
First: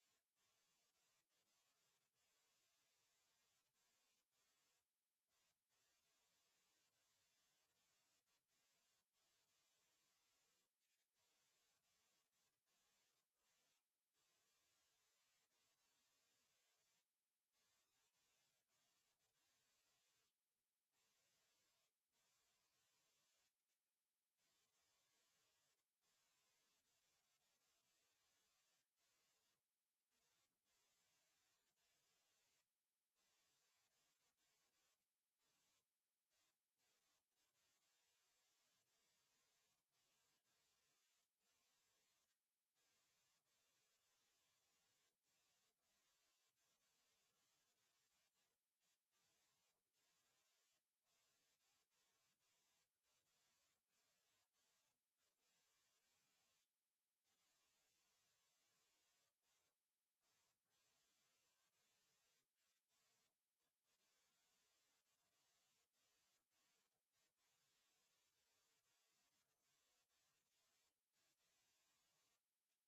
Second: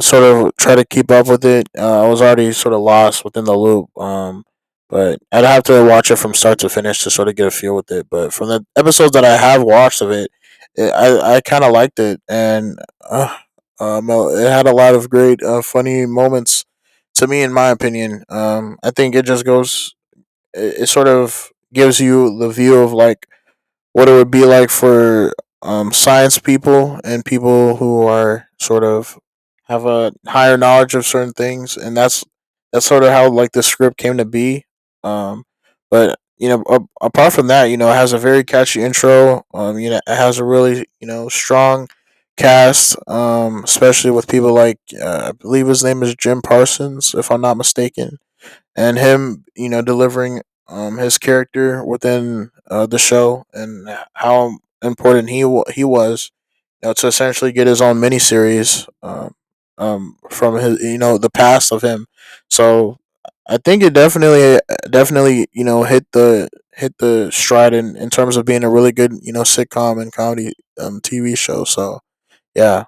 S2: sort of try to keep up with it, uh, I was already sort of lost within the loop. Um, but I'd have to watch it from start to finish to sort of get a feel with it. But from the episodes that I have watched of it, it I I kind of liked it, and uh, um, uh, it had a lot of great uh, funny moments. To me, in my opinion, um, I think it just goes. It, it sort of gives you the view of like what it would be like for um, science people and people who are sort of have a higher knowledge of certain things, and that's that's sort of how like the script came to be. Um, but you know, a- apart from that, you know, it has a very catchy intro. Um, you know, it has a really, you know, strong cast, um, especially with people like, uh, I believe his name is Jim Parsons, if I'm not mistaken, and him, you know, delivering um his character within, uh, the show and how important he wa he was, you know, to essentially get his own miniseries um um from his, you know, the past of him. So I think it definitely definitely you know hit the hit the stride in, in terms of being a really good, you know, sitcom and comedy um T V show. So yeah.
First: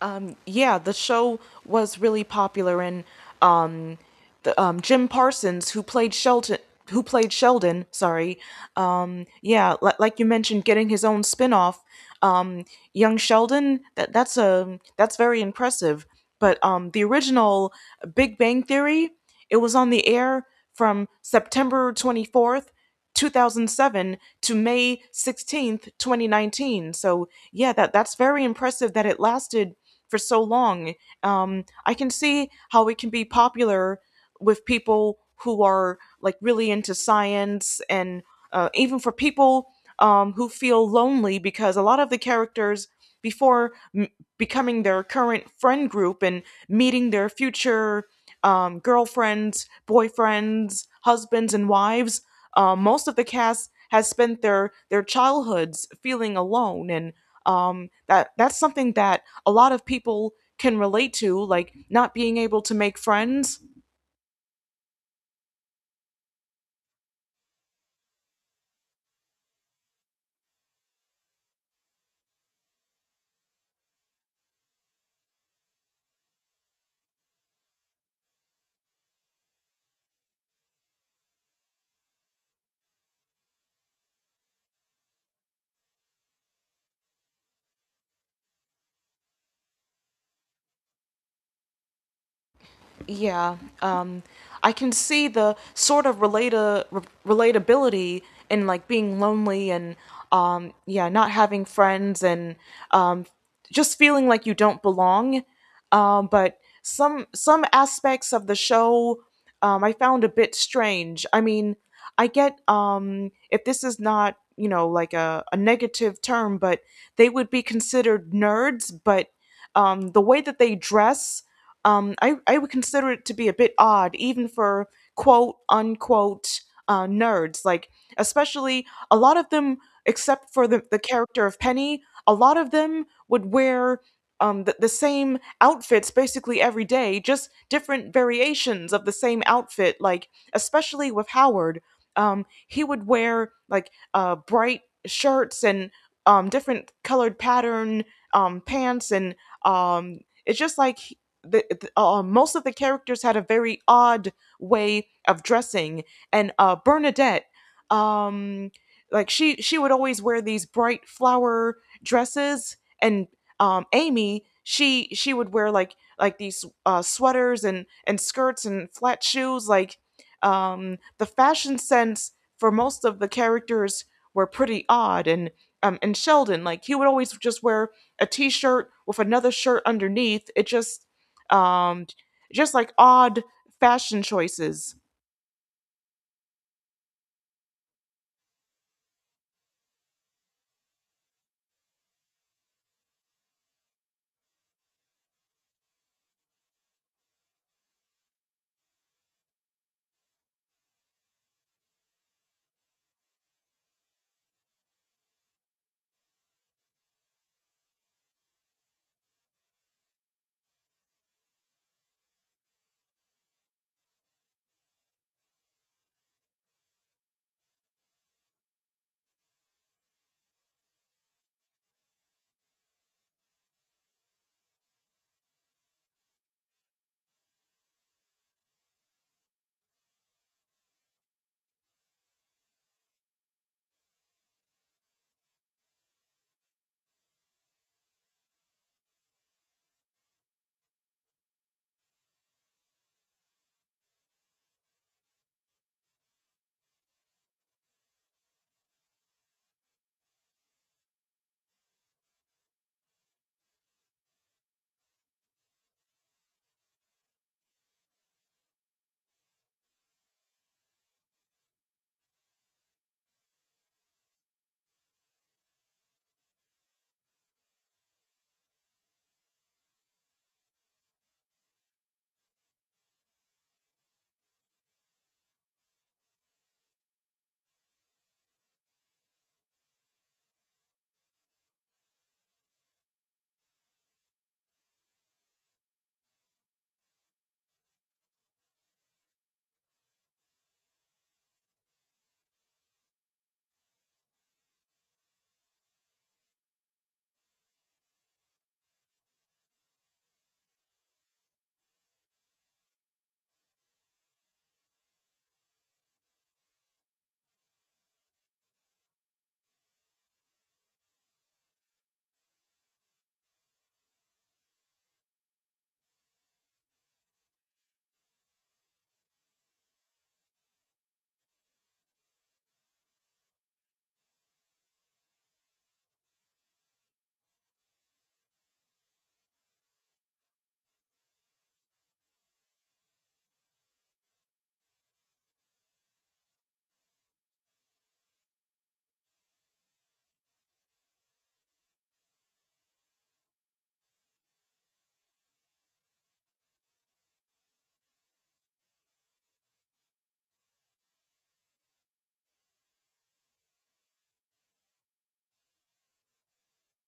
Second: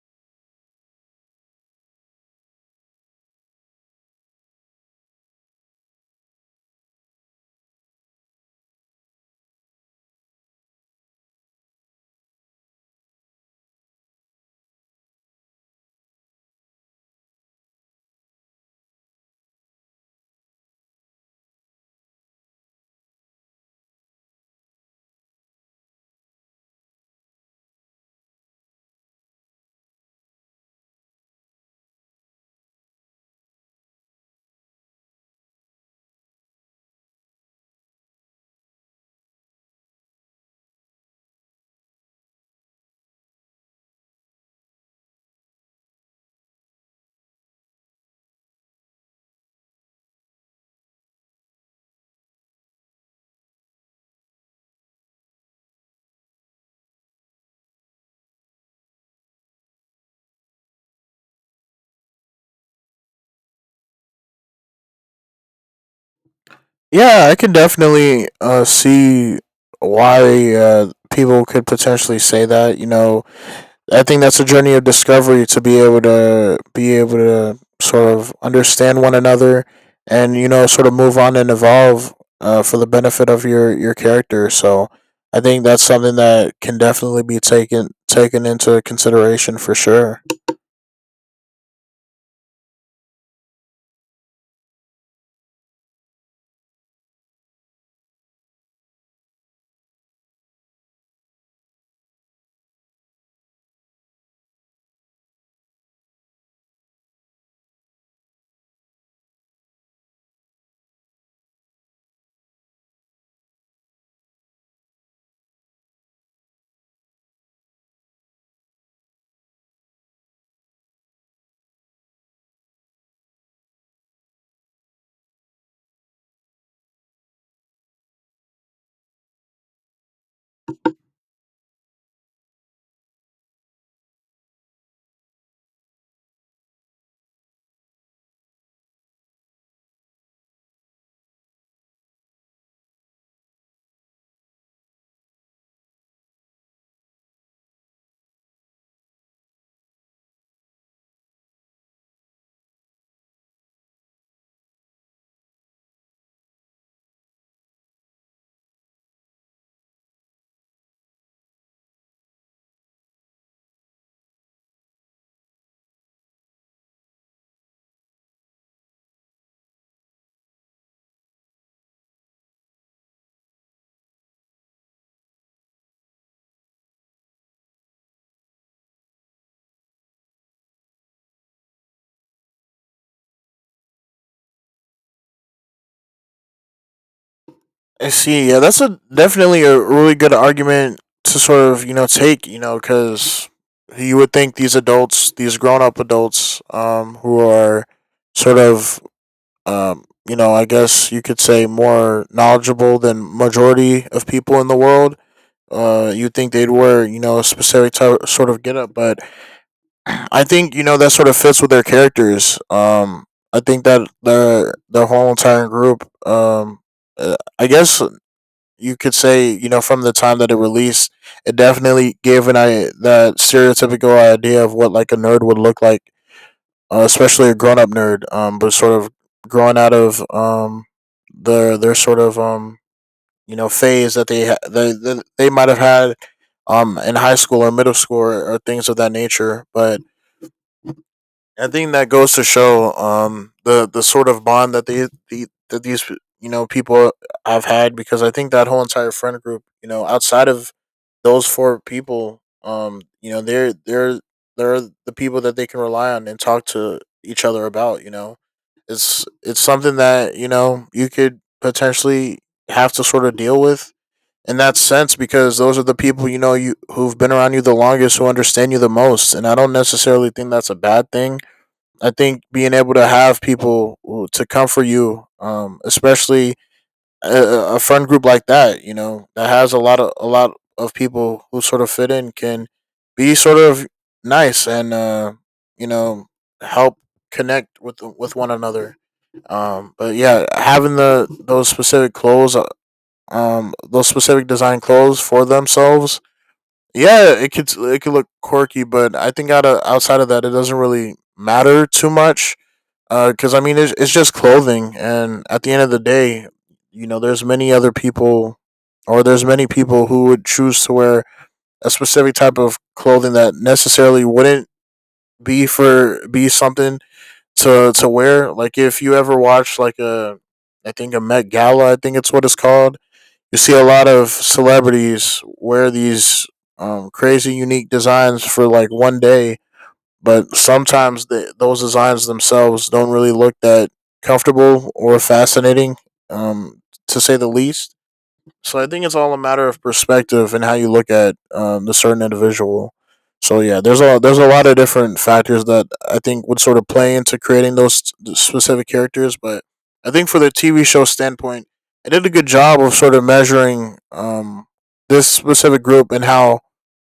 S1: Um, yeah, the show was really popular, and um, the, um, Jim Parsons, who played Shelton, who played Sheldon, sorry, um, yeah, li- like you mentioned, getting his own spin-off, um, young Sheldon. That that's a that's very impressive. But um, the original Big Bang Theory, it was on the air from September twenty fourth two thousand seven to May sixteenth, twenty nineteen. So yeah, that that's very impressive that it lasted for so long. Um, I can see how it can be popular with people who are like really into science and uh, even for people um, who feel lonely because a lot of the characters before m- becoming their current friend group and meeting their future um, girlfriends, boyfriends, husbands, and wives, um, most of the cast has spent their their childhoods feeling alone, and um, that that's something that a lot of people can relate to, like not being able to make friends.
S2: Yeah, I can definitely, uh, see why, uh, people could potentially say that. You know, I think that's a journey of discovery to be able to be able to sort of understand one another, and you know, sort of move on and evolve, uh, for the benefit of your your character. So, I think that's something that can definitely be taken taken into consideration for sure.
S1: Yeah, um, I can see the sort of relata- re- relatability in like being lonely and um, yeah, not having friends and um, just feeling like you don't belong. Um, but some some aspects of the show, um, I found a bit strange. I mean, I get um, if this is not, you know, like a, a negative term, but they would be considered nerds. But um, the way that they dress, um, I, I would consider it to be a bit odd, even for quote unquote uh, nerds. Like, especially a lot of them, except for the, the character of Penny, a lot of them would wear um, the, the same outfits basically every day, just different variations of the same outfit. Like, especially with Howard, um, he would wear like uh, bright shirts and um, different colored pattern um, pants and um, it's just like the, uh, most of the characters had a very odd way of dressing, and uh, Bernadette, um, like she she would always wear these bright flower dresses, and um, Amy, she she would wear like like these uh, sweaters and and skirts and flat shoes. Like, um, the fashion sense for most of the characters were pretty odd, and um, and Sheldon, like he would always just wear a t-shirt with another shirt underneath it, just um, just like odd fashion choices.
S2: I see. Yeah, that's a definitely a really good argument to sort of, you know, take. You know, because you would think these adults, these grown up adults, um, who are sort of um, you know, I guess you could say more knowledgeable than majority of people in the world. Uh, you think they'd wear, you know, a specific t- sort of get up, but I think you know that sort of fits with their characters. Um, I think that their their whole entire group. Um, uh, I guess you could say, you know, from the time that it released, it definitely gave an I that stereotypical idea of what like a nerd would look like, uh, especially a grown up nerd. Um, but sort of growing out of um their their sort of um you know phase that they ha- they, they they might have had um in high school or middle school, or, or things of that nature. But I think that goes to show um the the sort of bond that they the that these you know people have had because I think that whole entire friend group, you know, outside of those four people, um, you know, they're they're they're the people that they can rely on and talk to each other about. You know, it's it's something that you know you could potentially have to sort of deal with in that sense, because those are the people, you know, you who've been around you the longest, who understand you the most, and I don't necessarily think that's a bad thing. I think being able to have people who- to comfort you um, especially a, a friend group like that, you know, that has a lot of a lot of people who sort of fit in can be sort of nice and, uh, you know, help connect with with one another. Um, but yeah, having the those specific clothes, uh, um, those specific design clothes for themselves, yeah, it could it could look quirky, but I think out of, outside of that, it doesn't really matter too much because I mean it's it's just clothing, and at the end of the day, you know, there's many other people, or there's many people who would choose to wear a specific type of clothing that necessarily wouldn't be for be something to to wear. Like if you ever watch like a, I think a Met Gala, I think it's what it's called. You see a lot of celebrities wear these um, crazy unique designs for like one day, but sometimes the, those designs themselves don't really look that comfortable or fascinating, um, to say the least. So I think it's all a matter of perspective and how you look at um, the certain individual. So yeah, there's a there's a lot of different factors that I think would sort of play into creating those s- specific characters. But I think for the T V show standpoint, I did a good job of sort of measuring um, this specific group and how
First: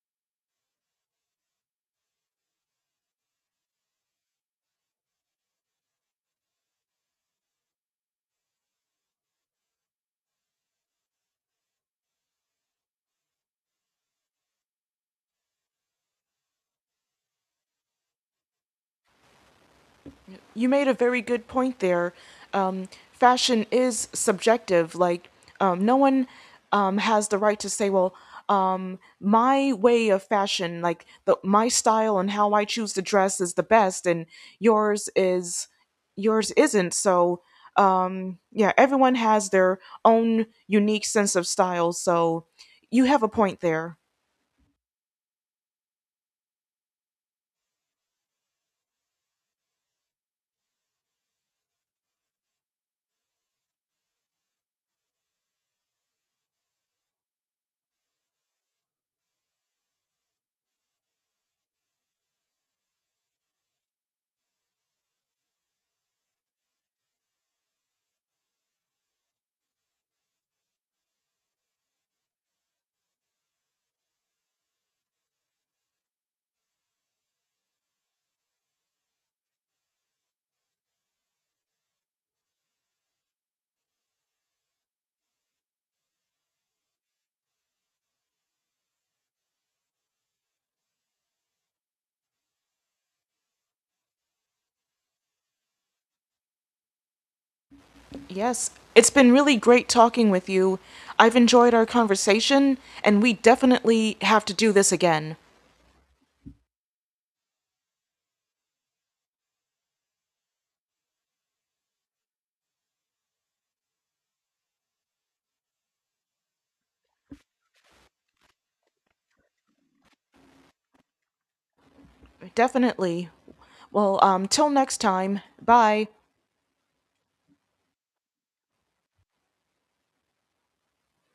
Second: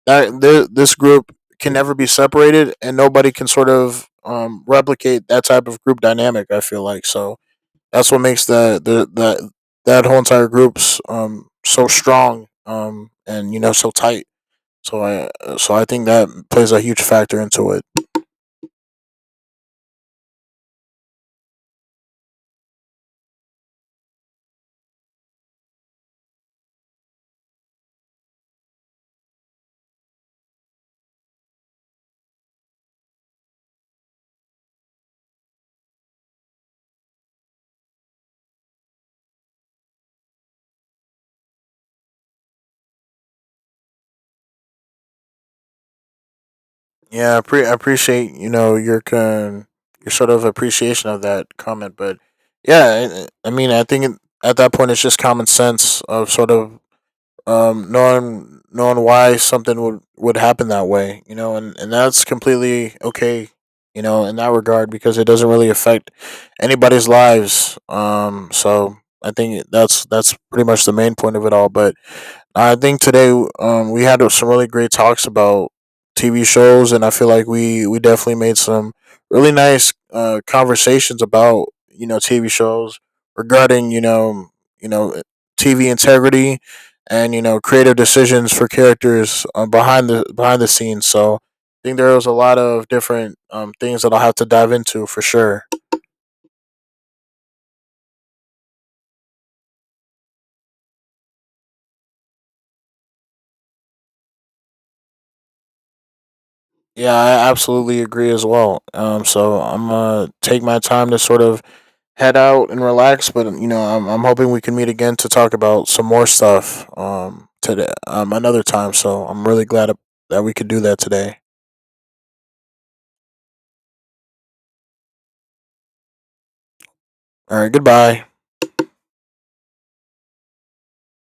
S2: that th- this group can never be separated and nobody can sort of um, replicate that type of group dynamic. I feel like so that's what makes that the that that whole entire group's um so strong um and you know so tight. So I so I think that plays a huge factor into it.
S1: You made a very good point there. Um, fashion is subjective. Like, um, no one um, has the right to say, well, um, my way of fashion, like the, my style and how I choose to dress is the best, and yours is yours isn't. So, um, yeah, everyone has their own unique sense of style. So, you have a point there.
S2: Yeah, I, pre- I appreciate you know your con- your sort of appreciation of that comment, but yeah, I, I mean I think it, at that point it's just common sense of sort of um, knowing knowing why something would would happen that way, you know, and and that's completely okay, you know, in that regard because it doesn't really affect anybody's lives. Um, so I think that's that's pretty much the main point of it all. But I think today um, we had some really great talks about T V shows, and I feel like we, we definitely made some really nice uh, conversations about you know T V shows regarding you know you know T V integrity and you know creative decisions for characters um, behind the behind the scenes. So I think there was a lot of different um, things that I'll have to dive into for sure.
S1: Yes, it's been really great talking with you. I've enjoyed our conversation, and we definitely have to do this again.
S2: Yeah, I absolutely agree as well. Um, so I'm gonna take my time to sort of head out and relax. But you know, I'm I'm hoping we can meet again to talk about some more stuff um today um another time. So I'm really glad that we could do that today.
S1: Definitely. Well, um, till next time, bye.
S2: All right, goodbye.